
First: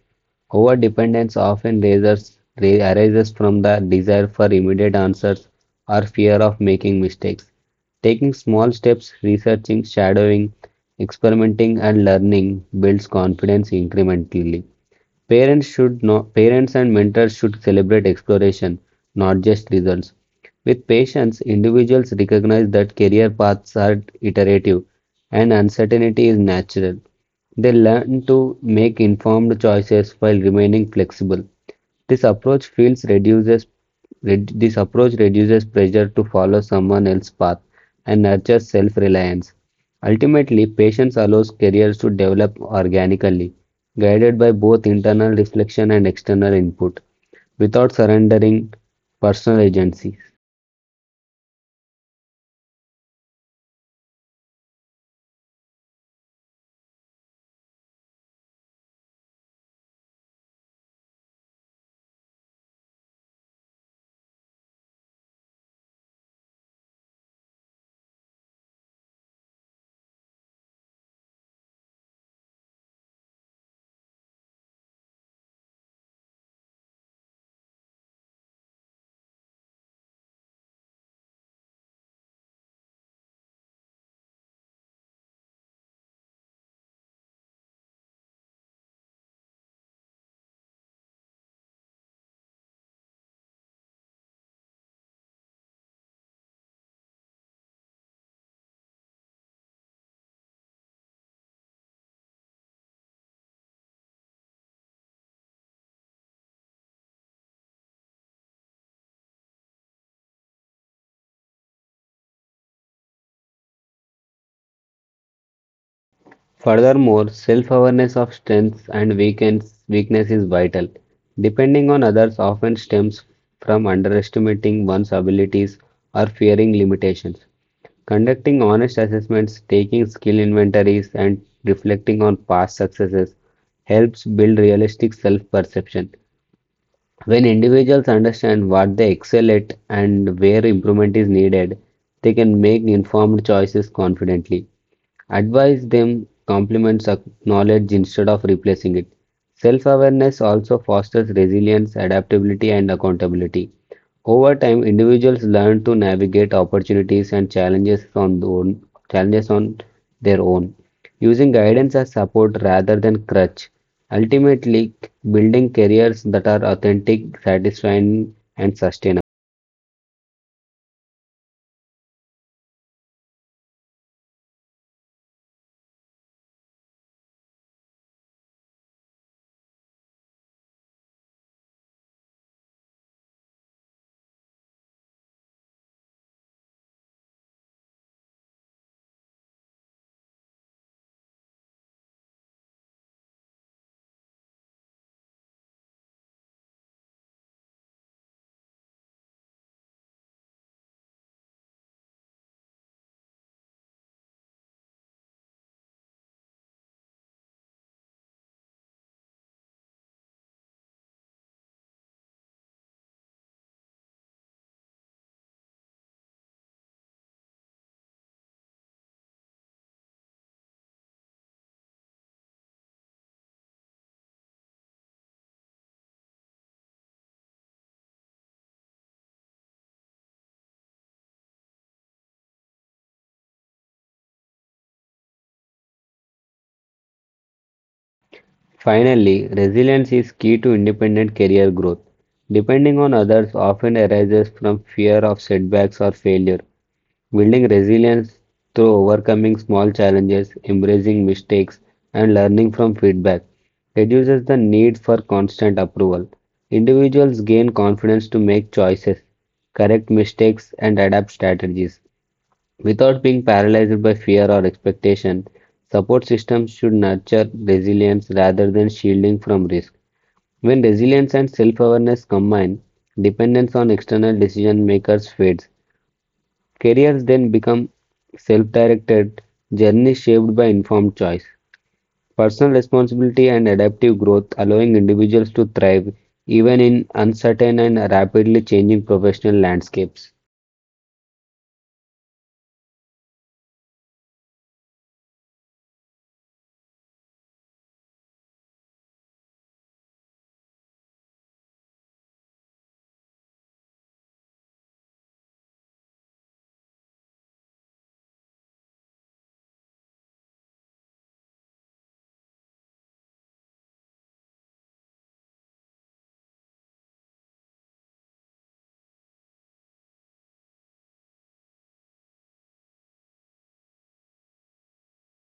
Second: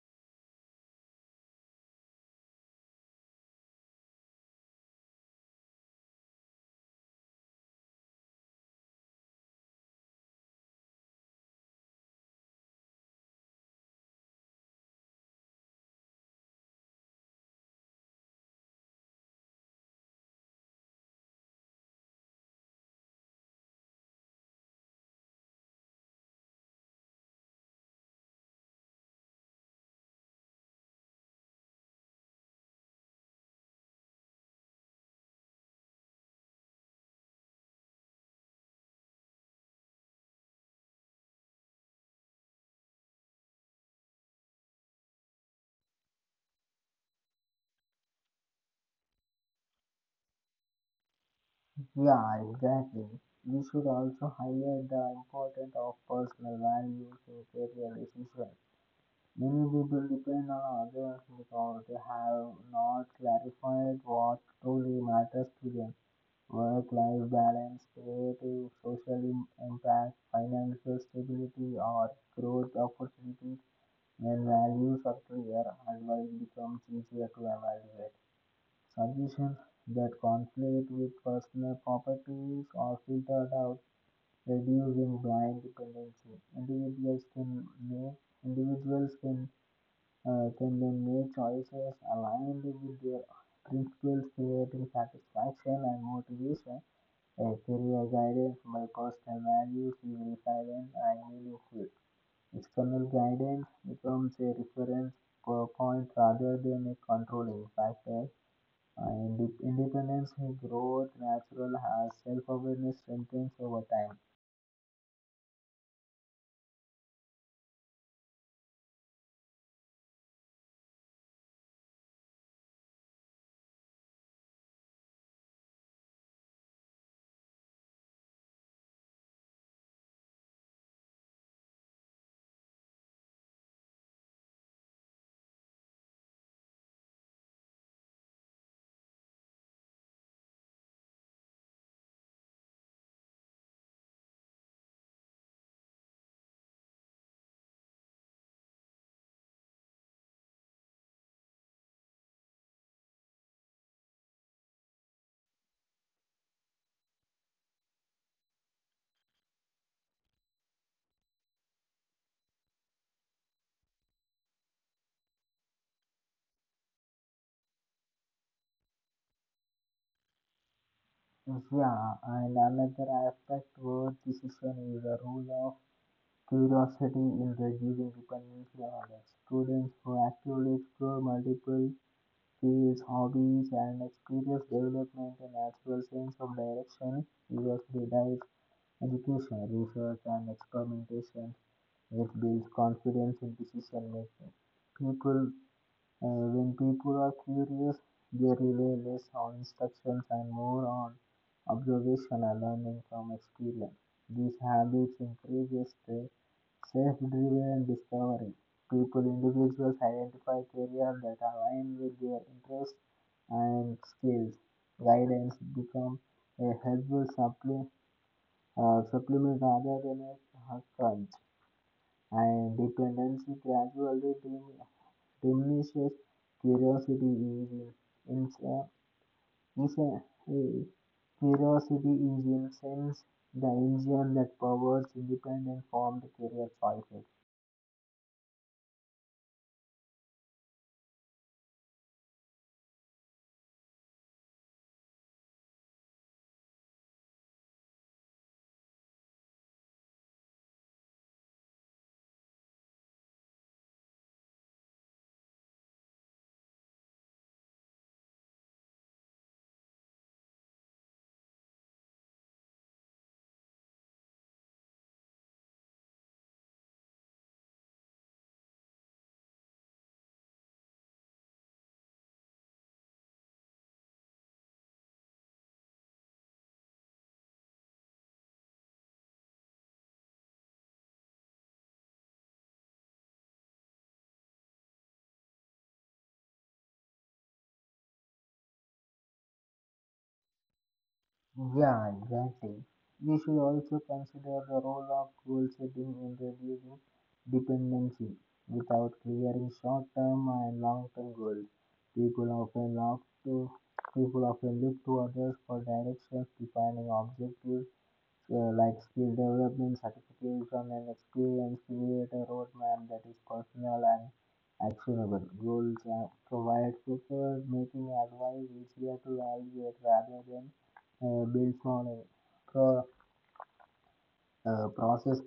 Speaker 2: Overdependence often arises from the desire for immediate answers or fear of making mistakes. Taking small steps, researching, shadowing, experimenting, and learning builds confidence incrementally. Parents should know. Parents and mentors should celebrate exploration, not just results. With patience, individuals recognize that career paths are iterative and uncertainty is natural. They learn to make informed choices while remaining flexible. This approach feels reduces this approach reduces pressure to follow someone else's path and nurtures self-reliance. Ultimately, patience allows careers to develop organically, guided by both internal reflection and external input, without surrendering personal agency.
Speaker 1: Yeah, exactly. We should also highlight the importance of personal values in career decisions. Many people depend on others because they have not clarified what truly matters to them. Work life balance, creative, social impact, financial stability, or growth opportunities. When values are clear, advice becomes easier to evaluate. Suggestions that conflict with personal properties are filtered out, reducing blind dependency. Individuals can make individuals can they make choices aligned with their principles, creating satisfaction and motivation? A career guidance by personal values is resilient and meaningful. External guidance becomes a reference point rather than a controlling factor. Independence growth natural as self-awareness strengthens over time.
Speaker 2: Furthermore, self awareness of strengths and weakness is vital. Depending on others often stems from underestimating one's abilities or fearing limitations. Conducting honest assessments, taking skill inventories, and reflecting on past successes helps build realistic self perception. When individuals understand what they excel at and where improvement is needed, they can make informed choices confidently. Advise them compliments knowledge instead of replacing it. Self awareness also fosters resilience, adaptability, and accountability. Over time, individuals learn to navigate opportunities and challenges on their own, challenges on their own, using guidance as support rather than crutch. Ultimately, building careers that are authentic, satisfying, and sustainable.
Speaker 1: So, yeah, and another aspect worth decision is the rule of curiosity is reducing dependence on others. Students proactively explore multiple fields, hobbies, and experience development a natural sense of direction. University life, education, research, and experimentation, which builds confidence in decision making. People when people are curious, they rely less on instructions and more on observation and learning from experience. These habits increases the self-driven discovery. Individuals identify careers that align with their interests and skills. Guidance become a helpful supplement rather than a crutch, and dependency gradually diminish. Delicious curiosity engine. In is a curiosity is in sense the engine that powers independent formed career choices.
Speaker 2: Finally, resilience is key to independent career growth. Depending on others often arises from fear of setbacks or failure. Building resilience through overcoming small challenges, embracing mistakes, and learning from feedback reduces the need for constant approval. Individuals gain confidence to make choices, correct mistakes, and adapt strategies. Without being paralyzed by fear or expectation, support systems should nurture resilience rather than shielding from risk. When resilience and self awareness combine, dependence on external decision makers fades. Careers then become self directed, journeys shaped by informed choice. Personal responsibility and adaptive growth allowing individuals to thrive even in uncertain and rapidly changing professional landscapes.
Speaker 1: Yeah, exactly. We should also consider the role of goal setting in reducing dependency. Without clearing short term and long term goals, people often look to people often look to others for directions, defining objectives, like skill development certification and experience create a roadmap that is personal and actionable goals and provide preferred making advice easier to evaluate rather than built on a pro- process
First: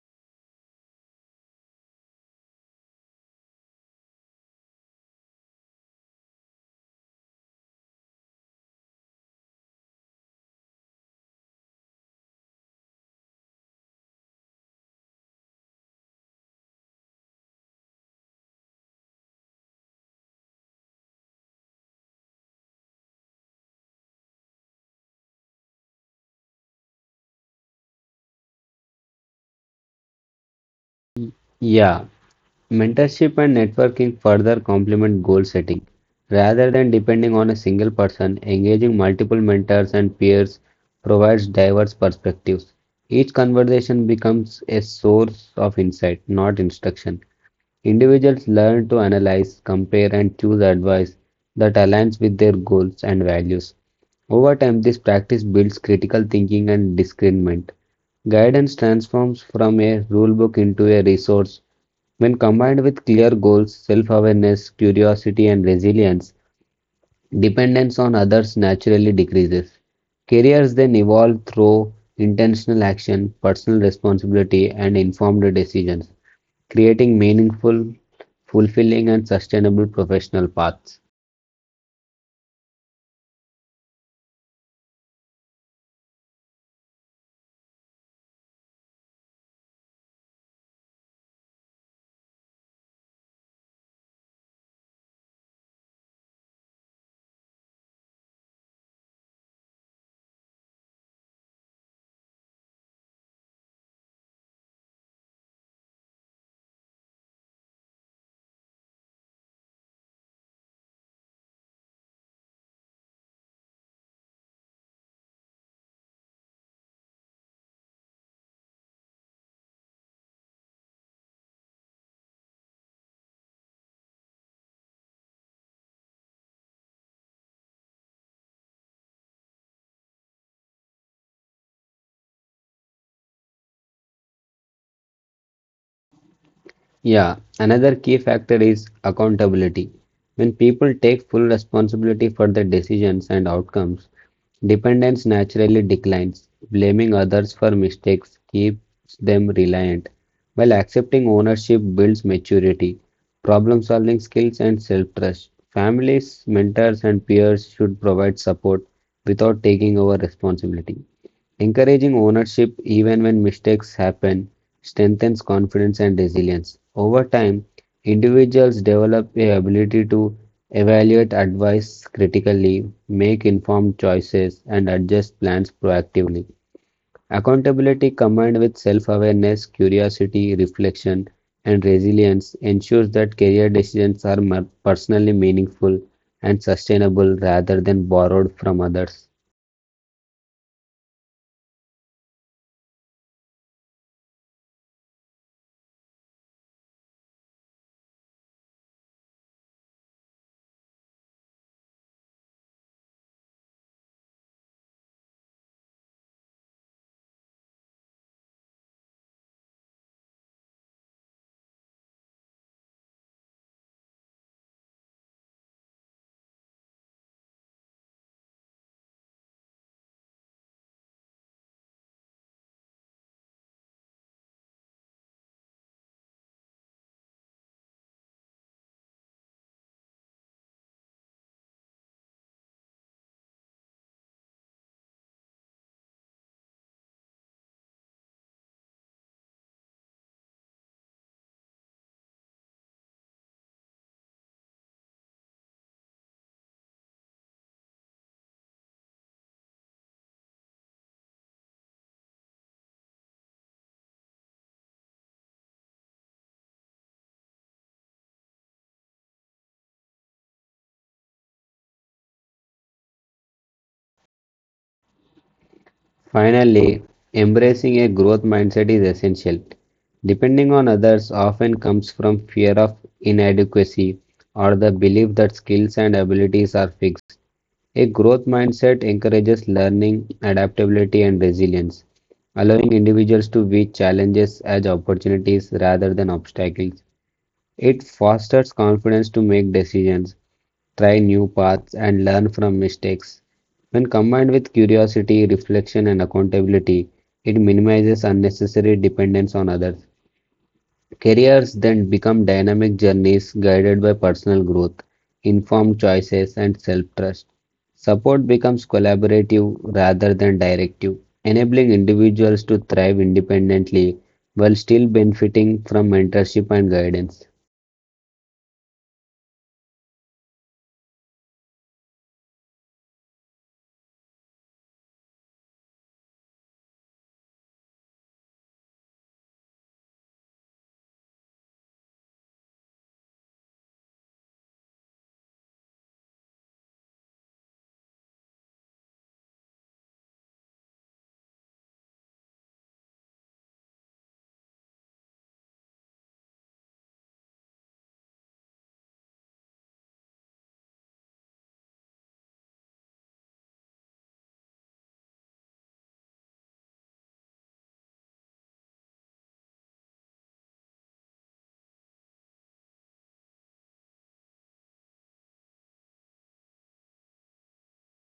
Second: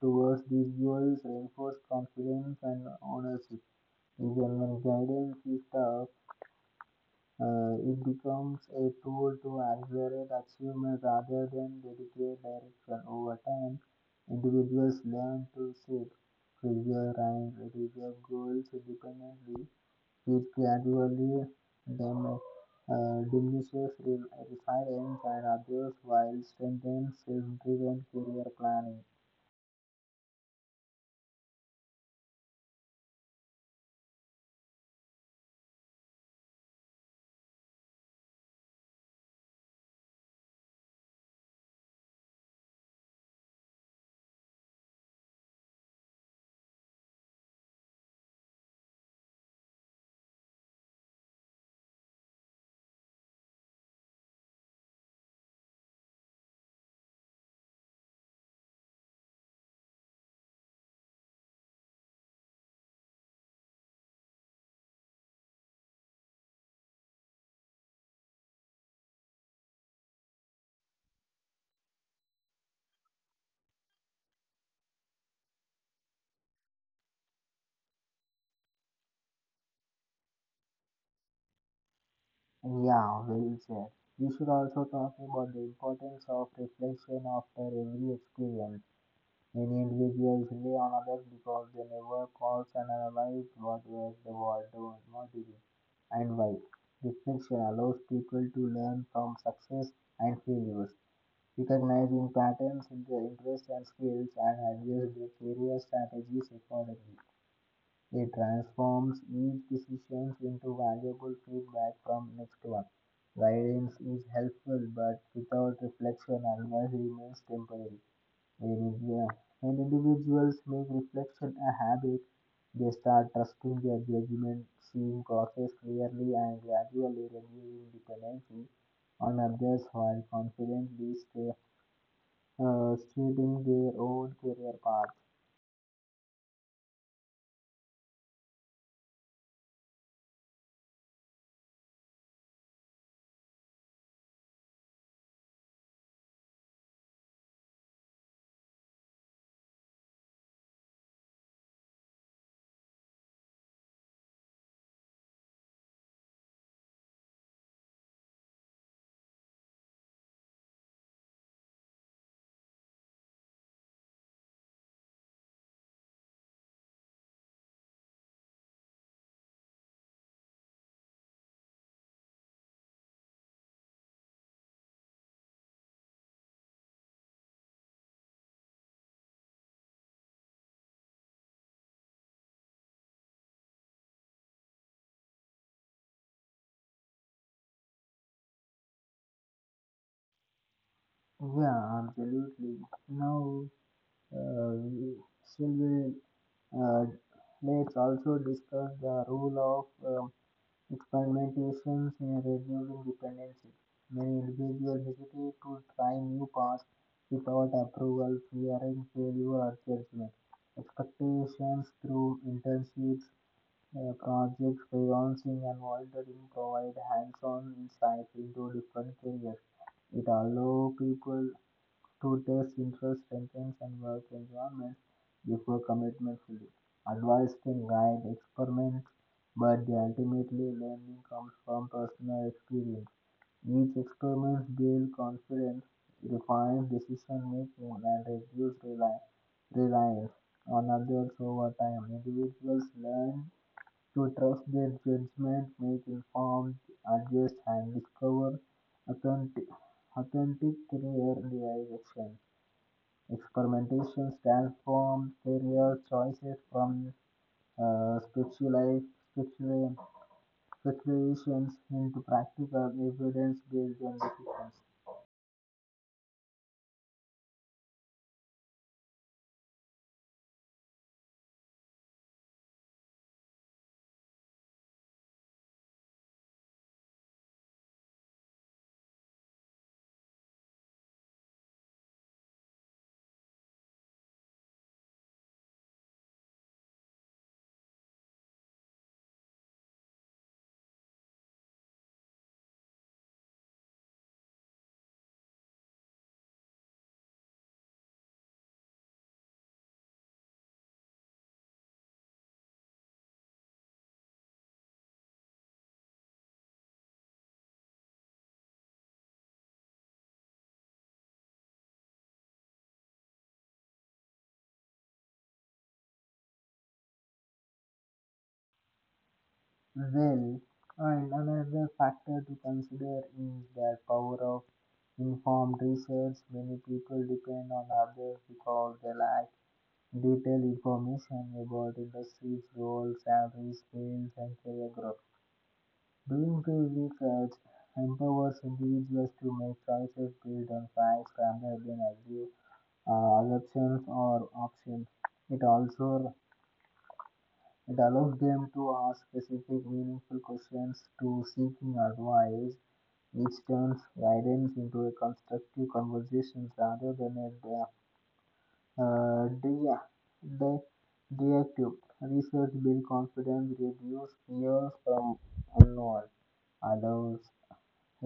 Speaker 1: towards these goals reinforce confidence and ownership environment guidance system. It becomes a tool to accelerate achievement rather than dedicate direction. Over time, individuals learn to set, preserve, and reserve goals independently, which gradually dem- diminishes resilience and others while strengthens self-driven career planning.
Speaker 2: Yeah, mentorship and networking further complement goal setting. Rather than depending on a single person, engaging multiple mentors and peers provides diverse perspectives. Each conversation becomes a source of insight, not instruction. Individuals learn to analyze, compare, and choose advice that aligns with their goals and values. Over time, this practice builds critical thinking and discernment. Guidance transforms from a rulebook into a resource. When combined with clear goals, self awareness, curiosity, and resilience, dependence on others naturally decreases. Careers then evolve through intentional action, personal responsibility, and informed decisions creating meaningful, fulfilling, and sustainable professional paths.
Speaker 1: Yeah, well said. We should also talk about the importance of reflection after every experience. Many individuals rely on others because they never pause and analyze what works, the what don't work, and why. Reflection allows people to learn from success and failures, recognizing patterns in their interests and skills, and adjust their career strategies accordingly. It transforms each decision into valuable feedback from next one. Guidance is helpful, but without reflection, advice remains temporary. Whereas, yeah, when individuals make reflection a habit, they start trusting their judgment, seeing causes clearly, and gradually reducing dependency on others while confidently stay, steering their own career path.
Speaker 2: Yeah, another key factor is accountability. When people take full responsibility for their decisions and outcomes, dependence naturally declines. Blaming others for mistakes keeps them reliant, while accepting ownership builds maturity, problem solving skills, and self trust. Families, mentors, and peers should provide support without taking over responsibility. Encouraging ownership even when mistakes happen strengthens confidence and resilience. Over time, individuals develop the ability to evaluate advice critically, make informed choices, and adjust plans proactively. Accountability combined with self-awareness, curiosity, reflection, and resilience ensures that career decisions are personally meaningful and sustainable rather than borrowed from others.
Speaker 1: Yeah, absolutely. Now, we- still we, uh, let's also discuss the role of um, experimentations in reducing dependency. Many individuals hesitate to try new paths without approval, fearing failure or judgment. Expectations through internships, projects, freelancing, and volunteering provide hands on insight into different careers. It allows people to test interests, strengths, and work environments before commitment fully. Advice can guide experiments, but the ultimately learning comes from personal experience. Each experiment builds confidence, refines decision making, and reduces reliance on others over time. Individuals learn to trust their judgment, make informed, adjust, and discover authentic, authentic career direction. Experimentations transform career choices from uh, speculate- specula- speculations into practical evidence based on decisions.
Speaker 2: Finally, embracing a growth mindset is essential. Depending on others often comes from fear of inadequacy or the belief that skills and abilities are fixed. A growth mindset encourages learning, adaptability, and resilience, allowing individuals to view challenges as opportunities rather than obstacles. It fosters confidence to make decisions, try new paths, and learn from mistakes. When combined with curiosity, reflection, and accountability, it minimizes unnecessary dependence on others. Careers then become dynamic journeys guided by personal growth, informed choices, and self trust. Support becomes collaborative rather than directive, enabling individuals to thrive independently while still benefiting from mentorship and guidance.
Speaker 1: Well, and another factor to consider is the power of informed research. Many people depend on others because they lack detailed information about industries, roles, salaries, skills, and career growth. Doing field research empowers individuals to make choices based on facts rather than assumptions or options. It also it allows them to ask specific, meaningful questions to seeking advice, which turns guidance into a constructive conversation rather than a uh, de- de- deactive. Research builds confidence, reduces fear from unknown, allows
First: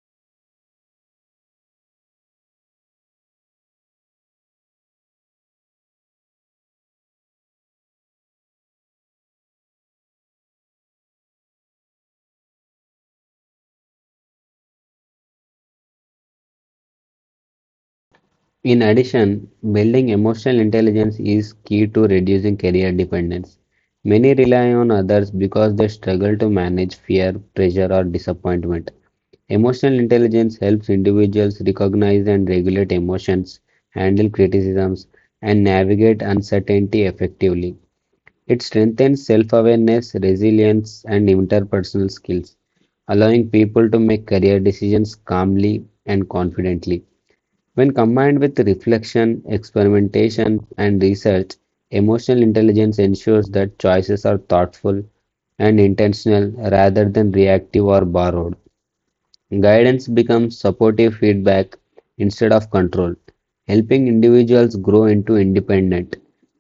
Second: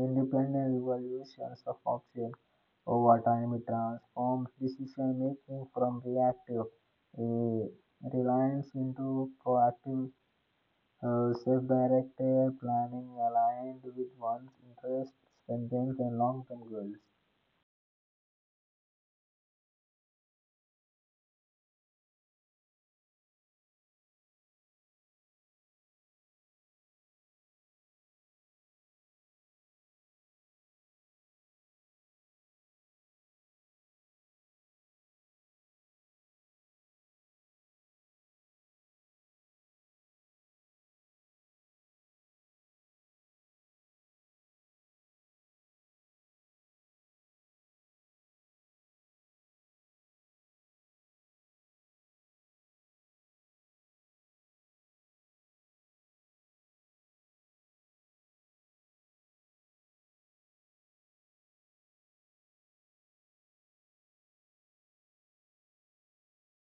Speaker 1: independent evaluations of options. Over time, transforms decision making from reactive uh, reliance into proactive, self directed planning aligned with one's interests, strengths, and long term goals.
Speaker 2: In addition, building emotional intelligence is key to reducing career dependence. Many rely on others because they struggle to manage fear, pressure, or disappointment. Emotional intelligence helps individuals recognize and regulate emotions, handle criticisms, and navigate uncertainty effectively. It strengthens self awareness, resilience, and interpersonal skills, allowing people to make career decisions calmly and confidently. When combined with reflection, experimentation, and research, emotional intelligence ensures that choices are thoughtful and intentional rather than reactive or borrowed. Guidance becomes supportive feedback instead of control, helping individuals grow into independent,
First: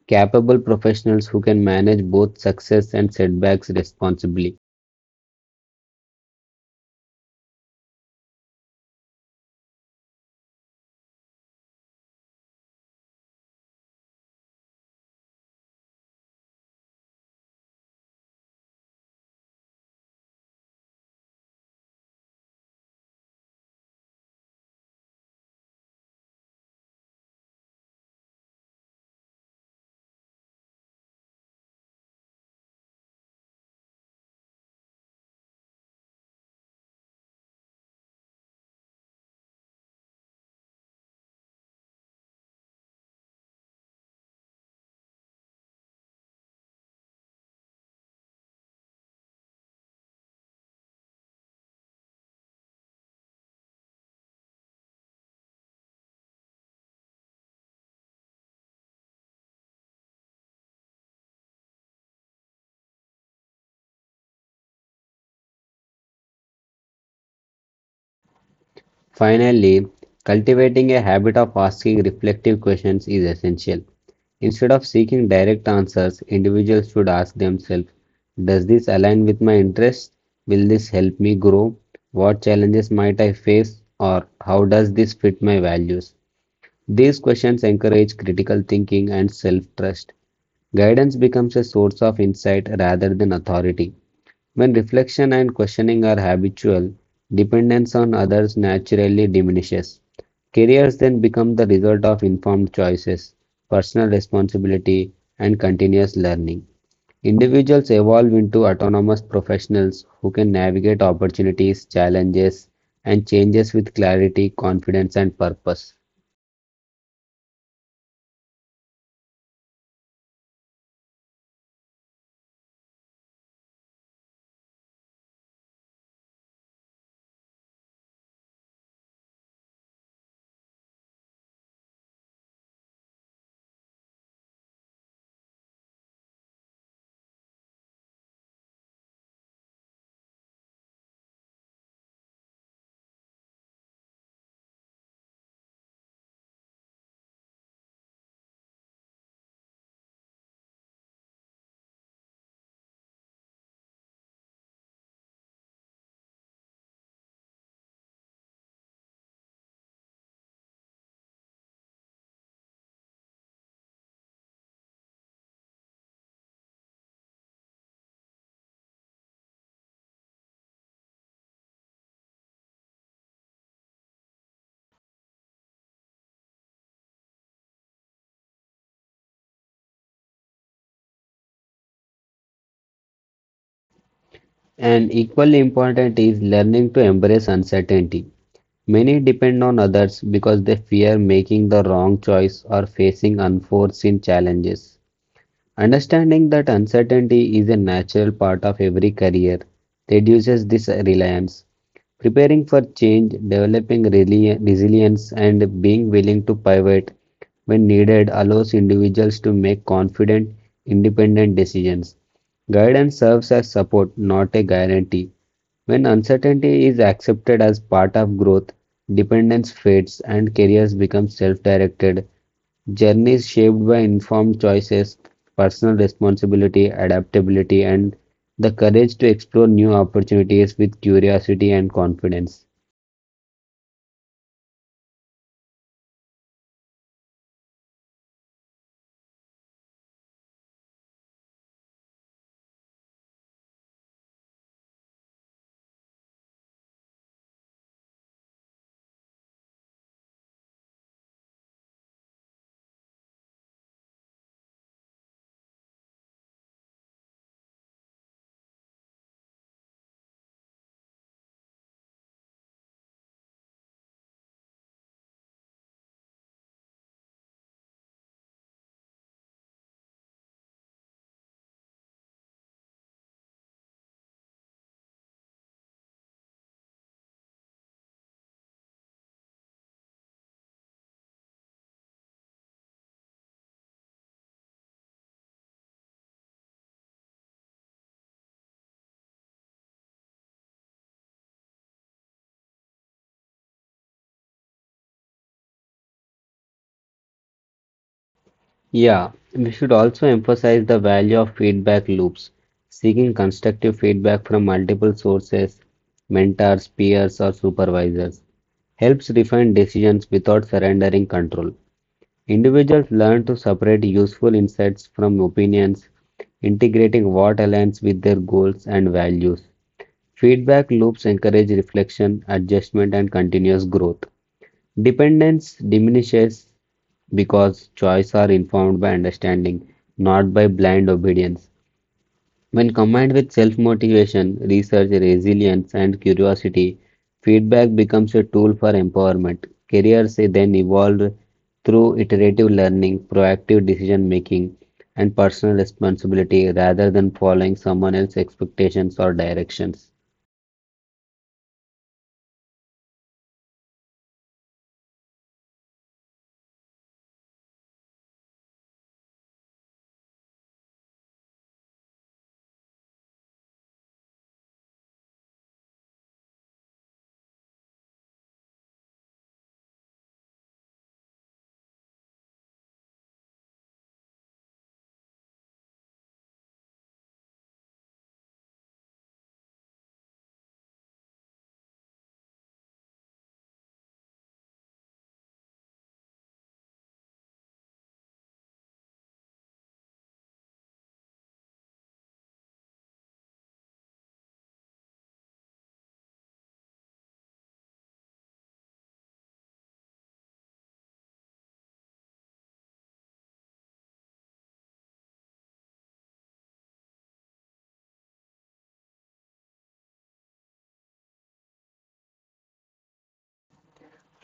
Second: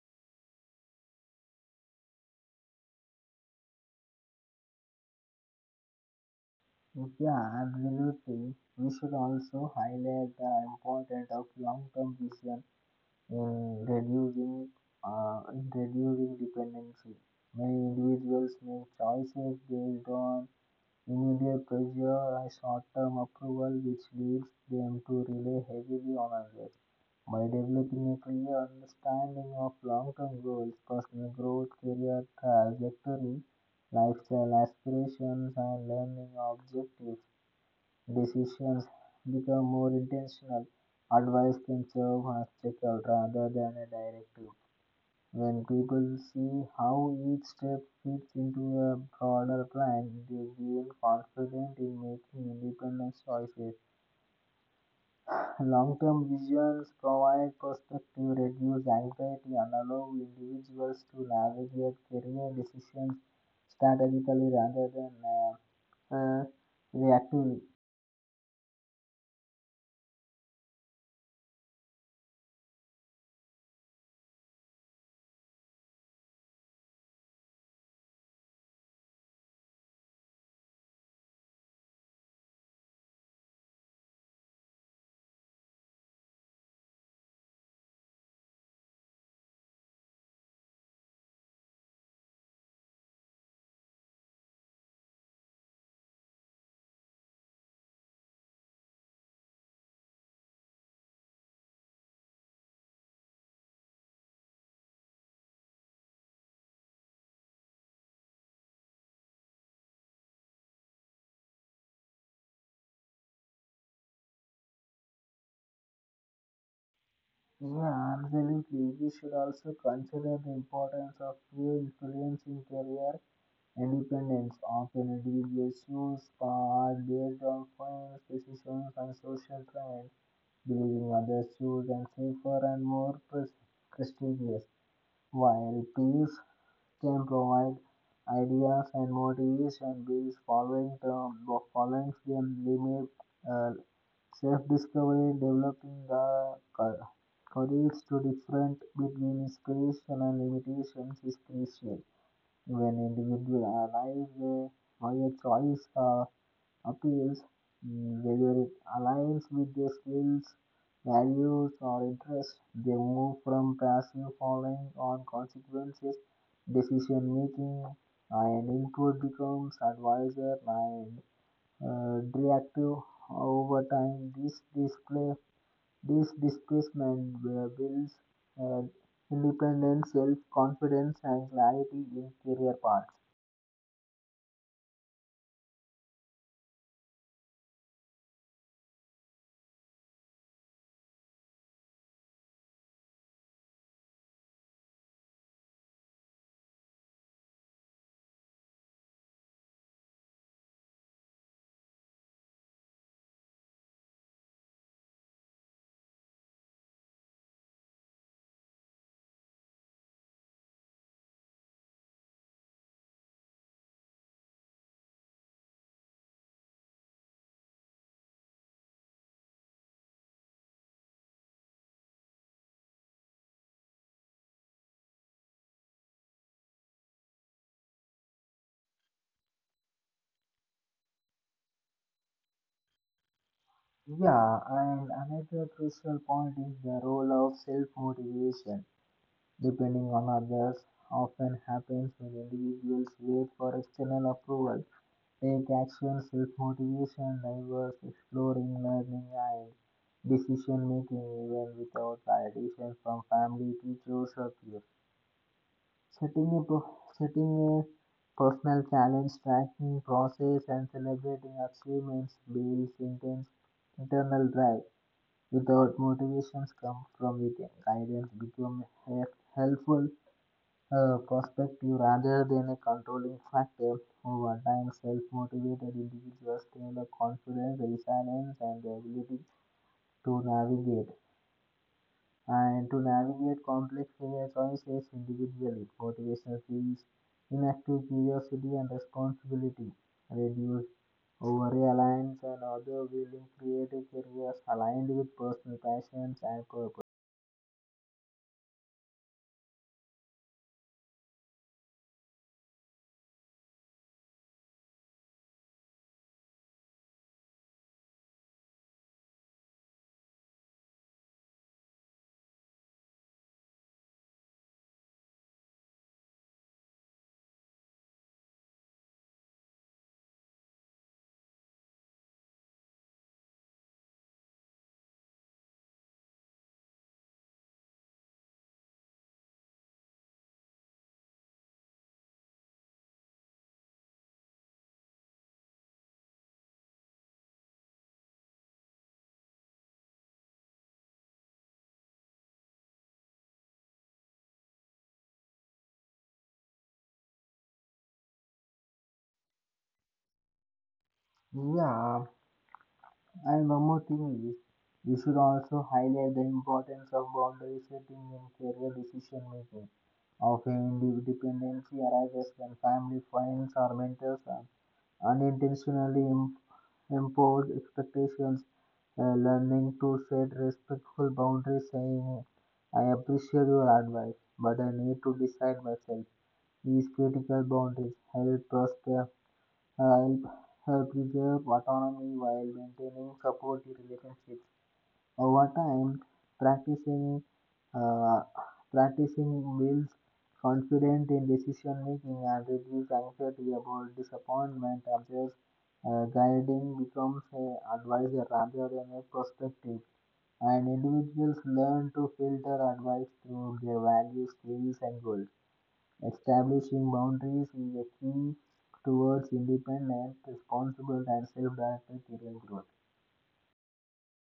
Speaker 2: capable professionals who can manage both success and setbacks responsibly.
Speaker 1: Yeah, absolutely. We should also highlight the importance of long term vision in reducing dependency. Many individuals make choices based on immediate pressure or short-term approval, which leads them to rely heavily on others. By developing a clear understanding of long-term goals, personal growth, career trajectory, lifestyle aspirations, and learning objectives, decisions become more intentional. Advice can serve as checker rather than a directive. When people see how each step fits into a broader plan, they gain confidence in making independent choices. Long-term visions provide perspective, reduce anxiety, and allow individuals to navigate career decisions strategically rather than uh, reactively.
Speaker 2: Finally, cultivating a habit of asking reflective questions is essential. Instead of seeking direct answers, individuals should ask themselves, does this align with my interests? Will this help me grow? What challenges might I face? Or how does this fit my values? These questions encourage critical thinking and self trust. Guidance becomes a source of insight rather than authority. When reflection and questioning are habitual, dependence on others naturally diminishes. Careers then become the result of informed choices, personal responsibility, and continuous learning. Individuals evolve into autonomous professionals who can navigate opportunities, challenges, and changes with clarity, confidence, and purpose.
Speaker 1: Yeah, absolutely. We should also consider the importance of peer influence in career independence. Often individuals choose paths based on friends, decisions, and social trends, believing others choose and safer and more prestigious, while peers can provide ideas and motivation based following the following them limit uh, self-discovery, developing the courage to different between inspiration and limitations is crucial. When individuals analyze alive their higher choice appeals, whether it aligns with their skills, values, or interests, they move from passive following on consequences, decision making, and input becomes advisor and reactive over time. This displacement builds uh, independence, self-confidence, and clarity in career paths.
Speaker 2: And equally important is learning to embrace uncertainty. Many depend on others because they fear making the wrong choice or facing unforeseen challenges. Understanding that uncertainty is a natural part of every career reduces this reliance. Preparing for change, developing resilience, and being willing to pivot when needed allows individuals to make confident, independent decisions. Guidance serves as support, not a guarantee. When uncertainty is accepted as part of growth, dependence fades and careers become self directed journeys shaped by informed choices, personal responsibility, adaptability, and the courage to explore new opportunities with curiosity and confidence.
Speaker 1: Yeah, and another crucial point is the role of self-motivation. Depending on others often happens when individuals wait for external approval. Take action, self motivation, diverse, exploring, learning, and decision making, even without validation from family, teachers, or peers. Setting a personal challenge, tracking process, and celebrating achievements builds intense internal drive. Without motivations come from within, guidance become helpful perspective rather than a controlling factor. Over time, self motivated individuals develop confidence, resilience, and the ability to navigate to navigate complex career choices individually. Motivation feels inactive curiosity and responsibility, reduce over reliance on other willing creative careers aligned with personal passions and purpose.
Speaker 2: Yeah, we should also emphasize the value of feedback loops, seeking constructive feedback from multiple sources, mentors, peers, or supervisors helps refine decisions without surrendering control. Individuals learn to separate useful insights from opinions, integrating what aligns with their goals and values. Feedback loops encourage reflection, adjustment, and continuous growth. Dependence diminishes because choices are informed by understanding, not by blind obedience. When combined with self-motivation, research, resilience, and curiosity, feedback becomes a tool for empowerment. Careers then evolve through iterative learning, proactive decision making, and personal responsibility rather than following someone else's expectations or directions.
Speaker 1: Yeah, and one more thing is, we should also highlight the importance of boundary setting in career decision making. Often, dependency arises when family, friends, or mentors are unintentionally impose expectations. Learning to set respectful boundaries, saying, I appreciate your advice, but I need to decide myself. These critical boundaries help us care help help preserve autonomy while maintaining supportive relationships. Over time, practicing uh, practicing builds confidence in decision making and reduces anxiety about disappointment. Others guiding becomes an advisor rather than a perspective, and individuals learn to filter advice through their values, skills, and goals. Establishing boundaries is a key towards independent, responsible, and self-directed career growth.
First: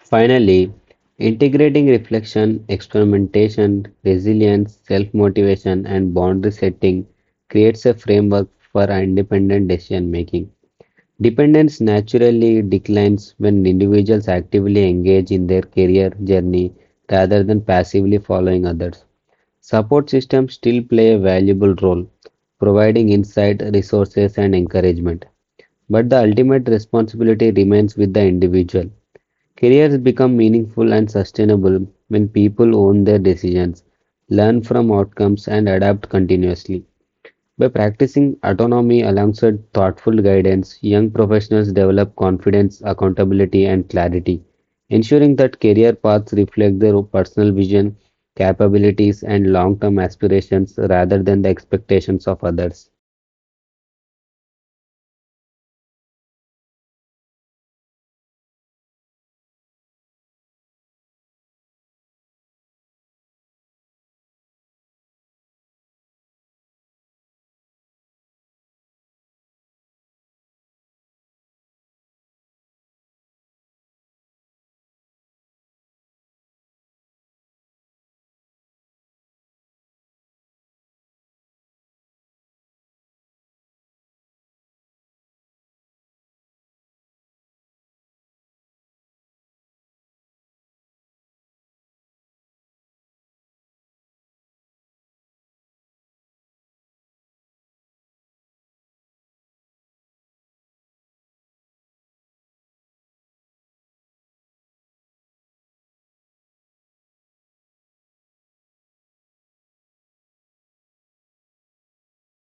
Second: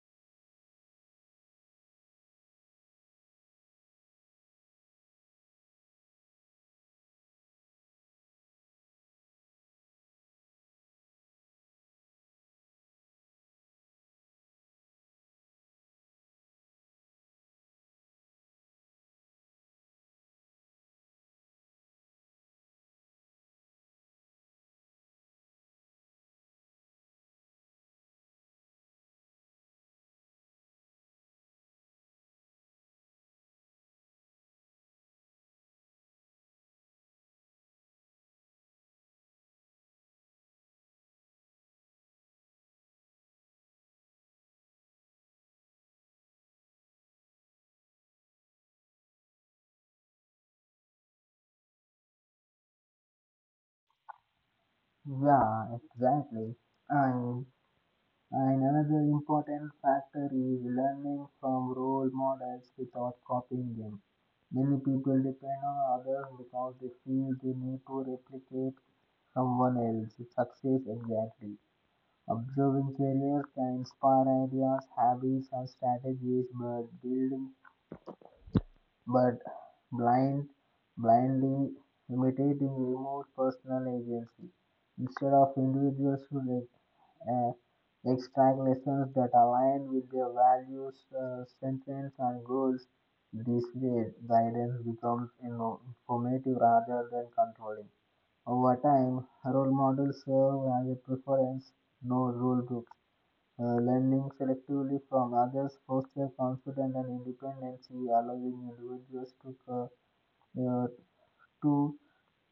Speaker 2: Finally, integrating reflection, experimentation, resilience, self motivation, and boundary setting creates a framework for independent decision making. Dependence naturally declines when individuals actively engage in their career journey rather than passively following others. Support systems still play a valuable role, providing insight, resources, and encouragement. But the ultimate responsibility remains with the individual. Careers become meaningful and sustainable when people own their decisions, learn from outcomes, and adapt continuously. By practicing autonomy alongside thoughtful guidance, young professionals develop confidence, accountability, and clarity, ensuring that career paths reflect their personal vision, capabilities, and long term aspirations rather than the expectations of others.
Speaker 1: Yeah, exactly. And, and another important factor is learning from role models without copying them. Many people depend on others because they feel they need to replicate someone else's success exactly. Observing careers can inspire ideas, habits, and strategies, but building but blind, blindly imitating remote personal agency. Instead of individuals who extract lessons that align with their values, sentiments, and goals, this way guidance becomes informative rather than controlling. Over time, role models serve as a preference, no rule book. Learning selectively from others fosters confidence and independence, allowing individuals to, uh, to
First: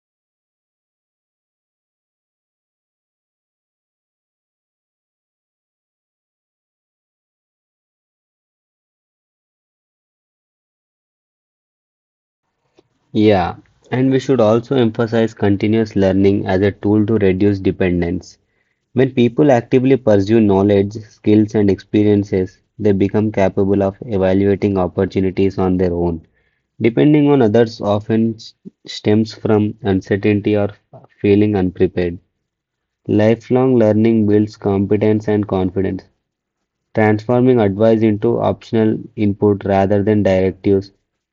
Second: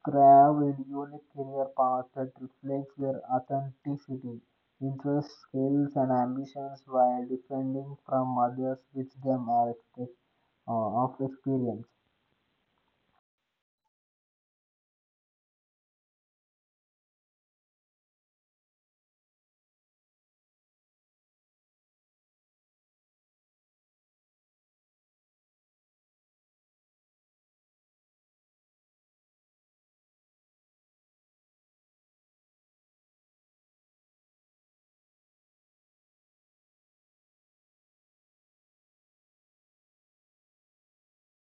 Speaker 1: craft a unique career path that reflects their authenticity, interests, skills, and ambitions while differing from others which them are expect, of experience.
Speaker 2: Yeah, and we should also emphasize continuous learning as a tool to reduce dependence. When people actively pursue knowledge, skills, and experiences, they become capable of evaluating opportunities on their own. Depending on others often stems from uncertainty or feeling unprepared. Lifelong learning builds competence and confidence transforming advice into optional input rather than directives,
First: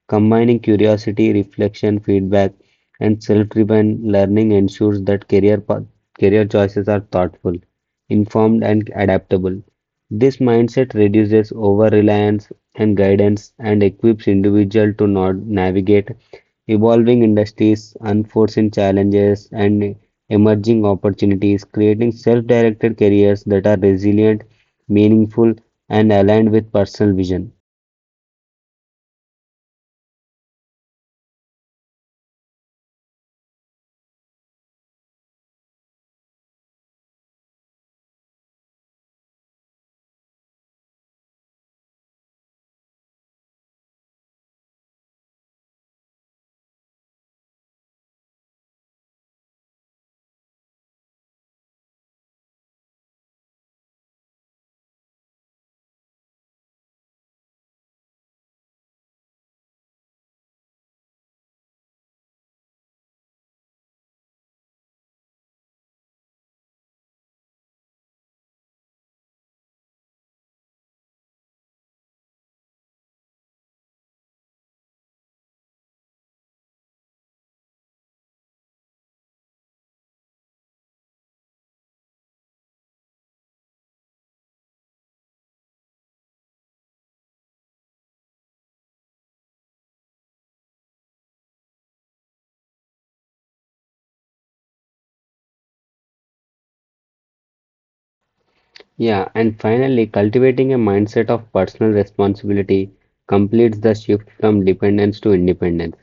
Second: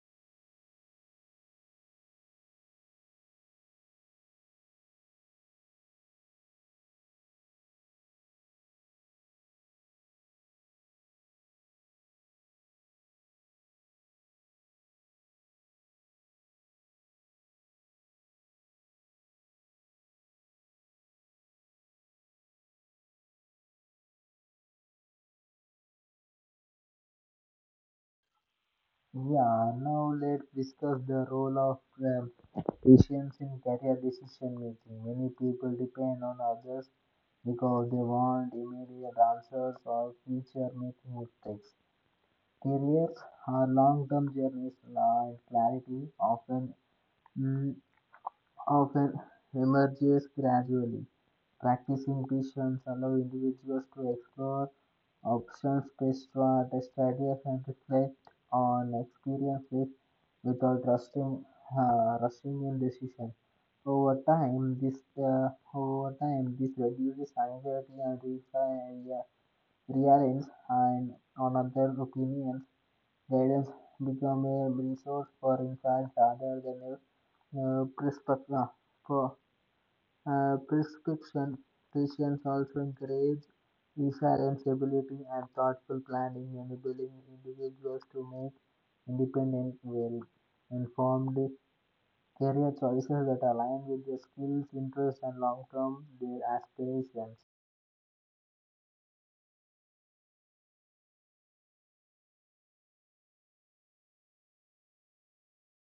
Speaker 2: combining curiosity, reflection, feedback, and self-driven learning ensures that career choices are thoughtful, informed, and adaptable. This mindset reduces over-reliance and guidance and equips individuals to not navigate evolving industries, unforeseen challenges, and emerging opportunities, creating self-directed careers that are resilient meaningful, and aligned with personal vision.
Speaker 1: Yeah, now let's discuss the role of patience in career decision making. Many people depend on others because they want immediate answers or future making mistakes. Careers are long term journeys and clarity often mm, often emerges gradually. Practicing Christians allow individuals to explore options, test test ideas, and reflect on experiences without rushing, rushing in decision. Over time, this reduces anxiety and reliance and on other opinions. Gardens become a resource for insights rather than a prescription. For, prescription, Christians also encourage resilience, ability, and thoughtful planning, enabling individuals to make independent, well-informed career choices that align with their skills, interests, and long-term their aspirations.
Speaker 2: Yeah, and finally, cultivating a mindset of personal responsibility completes the shift from dependence to independence.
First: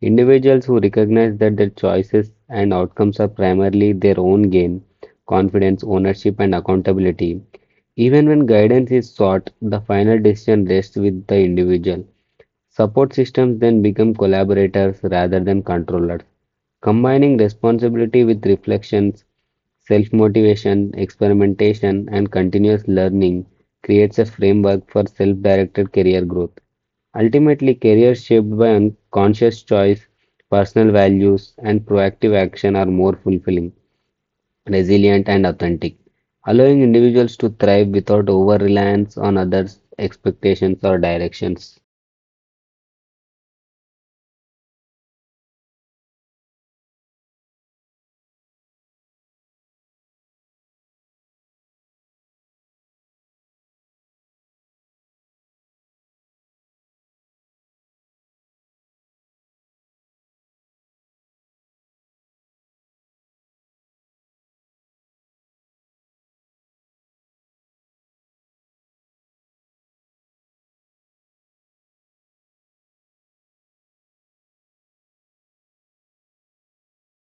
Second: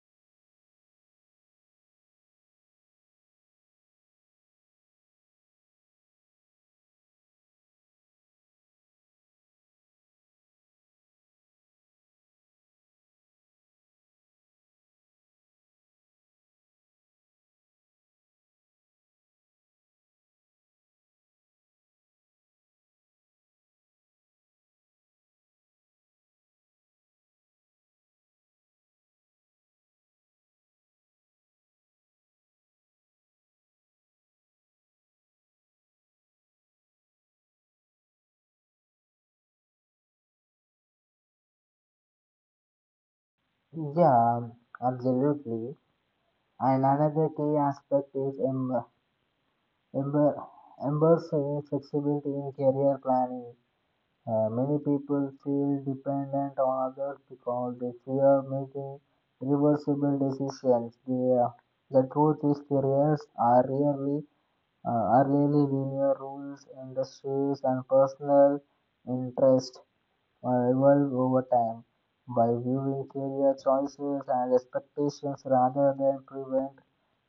Speaker 2: Individuals who recognize that their choices and outcomes are primarily their own gain, confidence, ownership, and accountability. Even when guidance is sought, the final decision rests with the individual. Support systems then become collaborators rather than controllers, combining responsibility with reflections, self motivation, experimentation, and continuous learning creates a framework for self directed career growth. Ultimately, careers shaped by unconscious choice, personal values, and proactive action are more fulfilling, resilient, and authentic, allowing individuals to thrive without over reliance on others' expectations or directions.
Speaker 1: Yeah, absolutely. And another key aspect is em- Ember, embers flexibility in career planning. Many people feel dependent on others because they fear making irreversible decisions. The truth is, careers are rarely are really linear rules, industries, and personal interest or evolve over time by viewing career choices and expectations rather than prevent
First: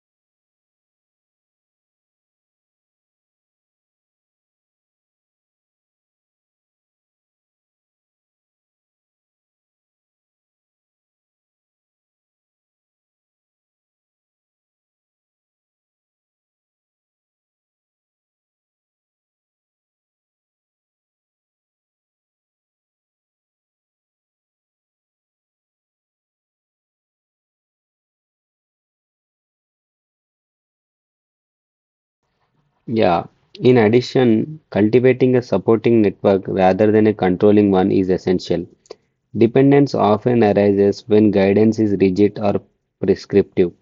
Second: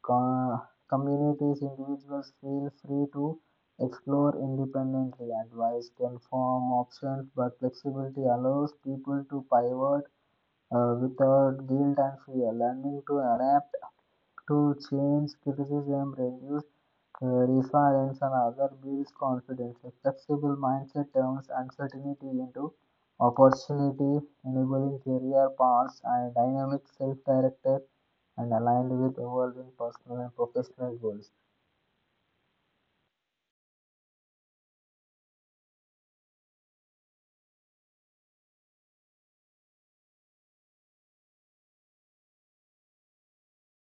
Speaker 1: co- communities. Individuals feel free to explore independently. Advice can form options but flexibility allows people to pivot without guilt and fear. Learning to adapt to change criticism reduce resilience, and other builds confidence. A flexible mindset turns uncertainty into opportunity, enabling career paths and dynamic self-directed and aligned with evolving personal and professional goals.
Speaker 2: Yeah. In addition, cultivating a supporting network rather than a controlling one is essential. Dependence often arises when guidance is rigid or prescriptive.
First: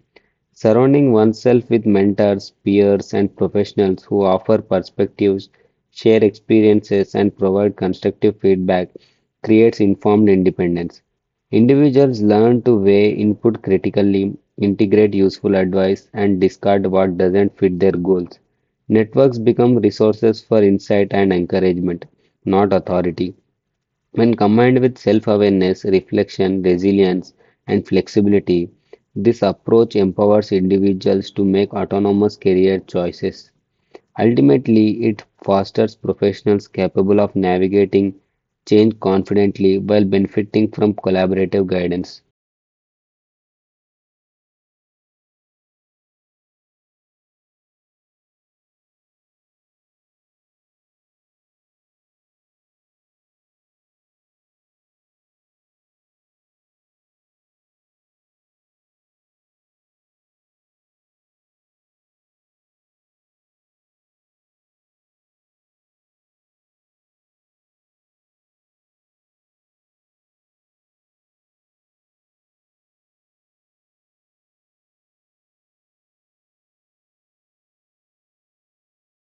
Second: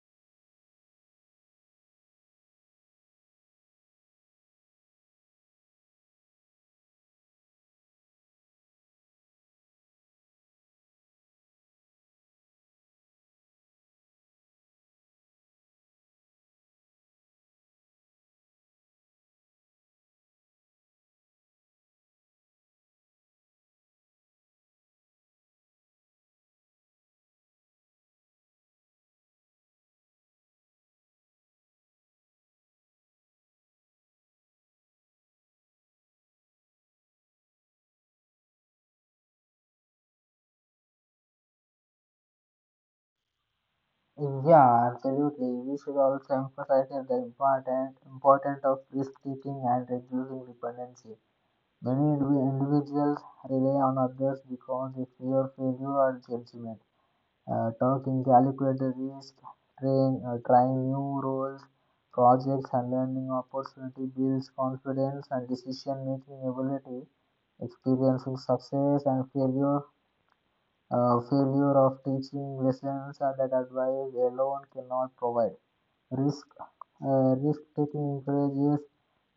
Speaker 2: Surrounding oneself with mentors, peers, and professionals who offer perspectives, share experiences, and provide constructive feedback creates informed independence. Individuals learn to weigh input critically, integrate useful advice, and discard what doesn't fit their goals. Networks become resources for insight and encouragement, not authority. When combined with self-awareness, reflection, resilience, and flexibility, this approach empowers individuals to make autonomous career choices. Ultimately, it fosters professionals capable of navigating change confidently while benefiting from collaborative guidance.
Speaker 1: Yeah, absolutely. We should also emphasize the important importance of risk taking and reducing dependency. Many individuals rely on others because they fear failure or judgment. Talking, calculate the risk, trying new roles, projects, and learning opportunity builds confidence and decision making ability, experiencing success and failure failure of teaching lessons that advice alone cannot provide. Risk, Risk taking encourages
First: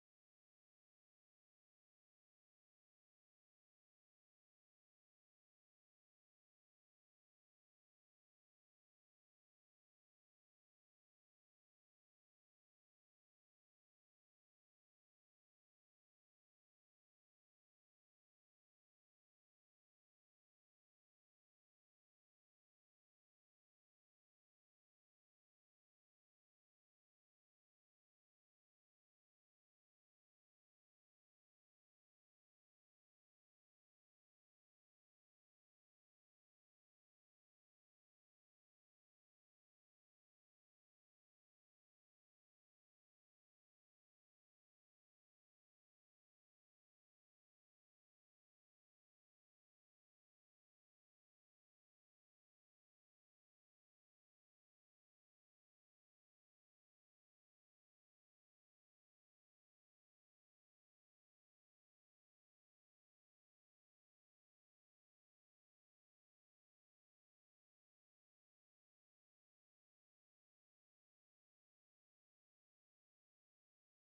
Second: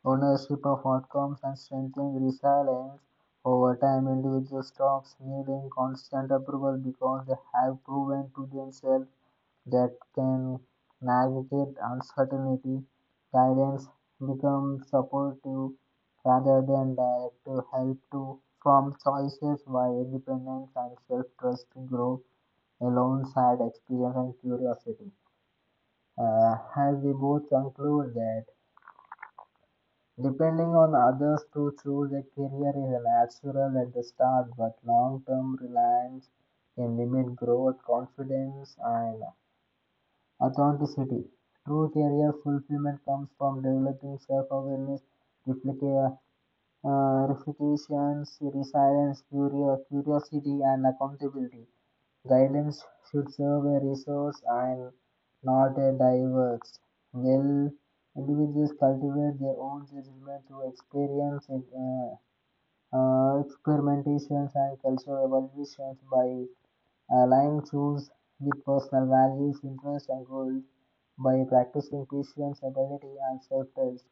Speaker 1: ownership of outcomes and strengthens resilience. Over time, individuals stop needing constant approval because they have proven to themselves that can navigate uncertainty. Guidance becomes supportive rather than direct to help to from choices where independence and self-trust grow alongside experience and curiosity. As we both conclude that depending on others to choose a career is natural at the start, but long-term reliance can limit growth, confidence, and authenticity. True career fulfillment comes from developing self-awareness, reflective refutations, resilience, curiosity, and accountability. Guidance should serve a resource and not a diverse. Well, individuals cultivate their own judgment through experience, experimentations, and cultural evaluations by aligning choose with personal values, interests, and goals by practicing patience, ability, and self-trust.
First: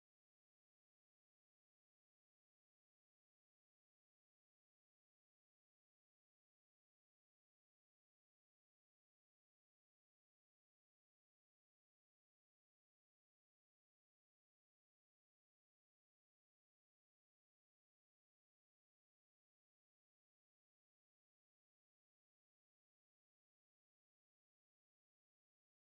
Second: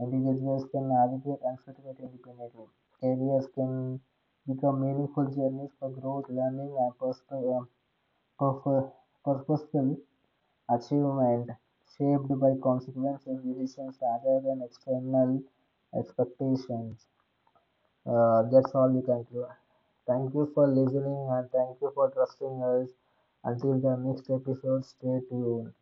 Speaker 1: Individuals can navigate uncertainty independently. Careers can become meaningful journeys for growth, learning, and personal, uh, purpo- purposeful achievement shaped by consequences, decisions, rather than external expectations. That's all we can do. Thank you for listening and thank you for trusting us. Until the next episode, stay tuned.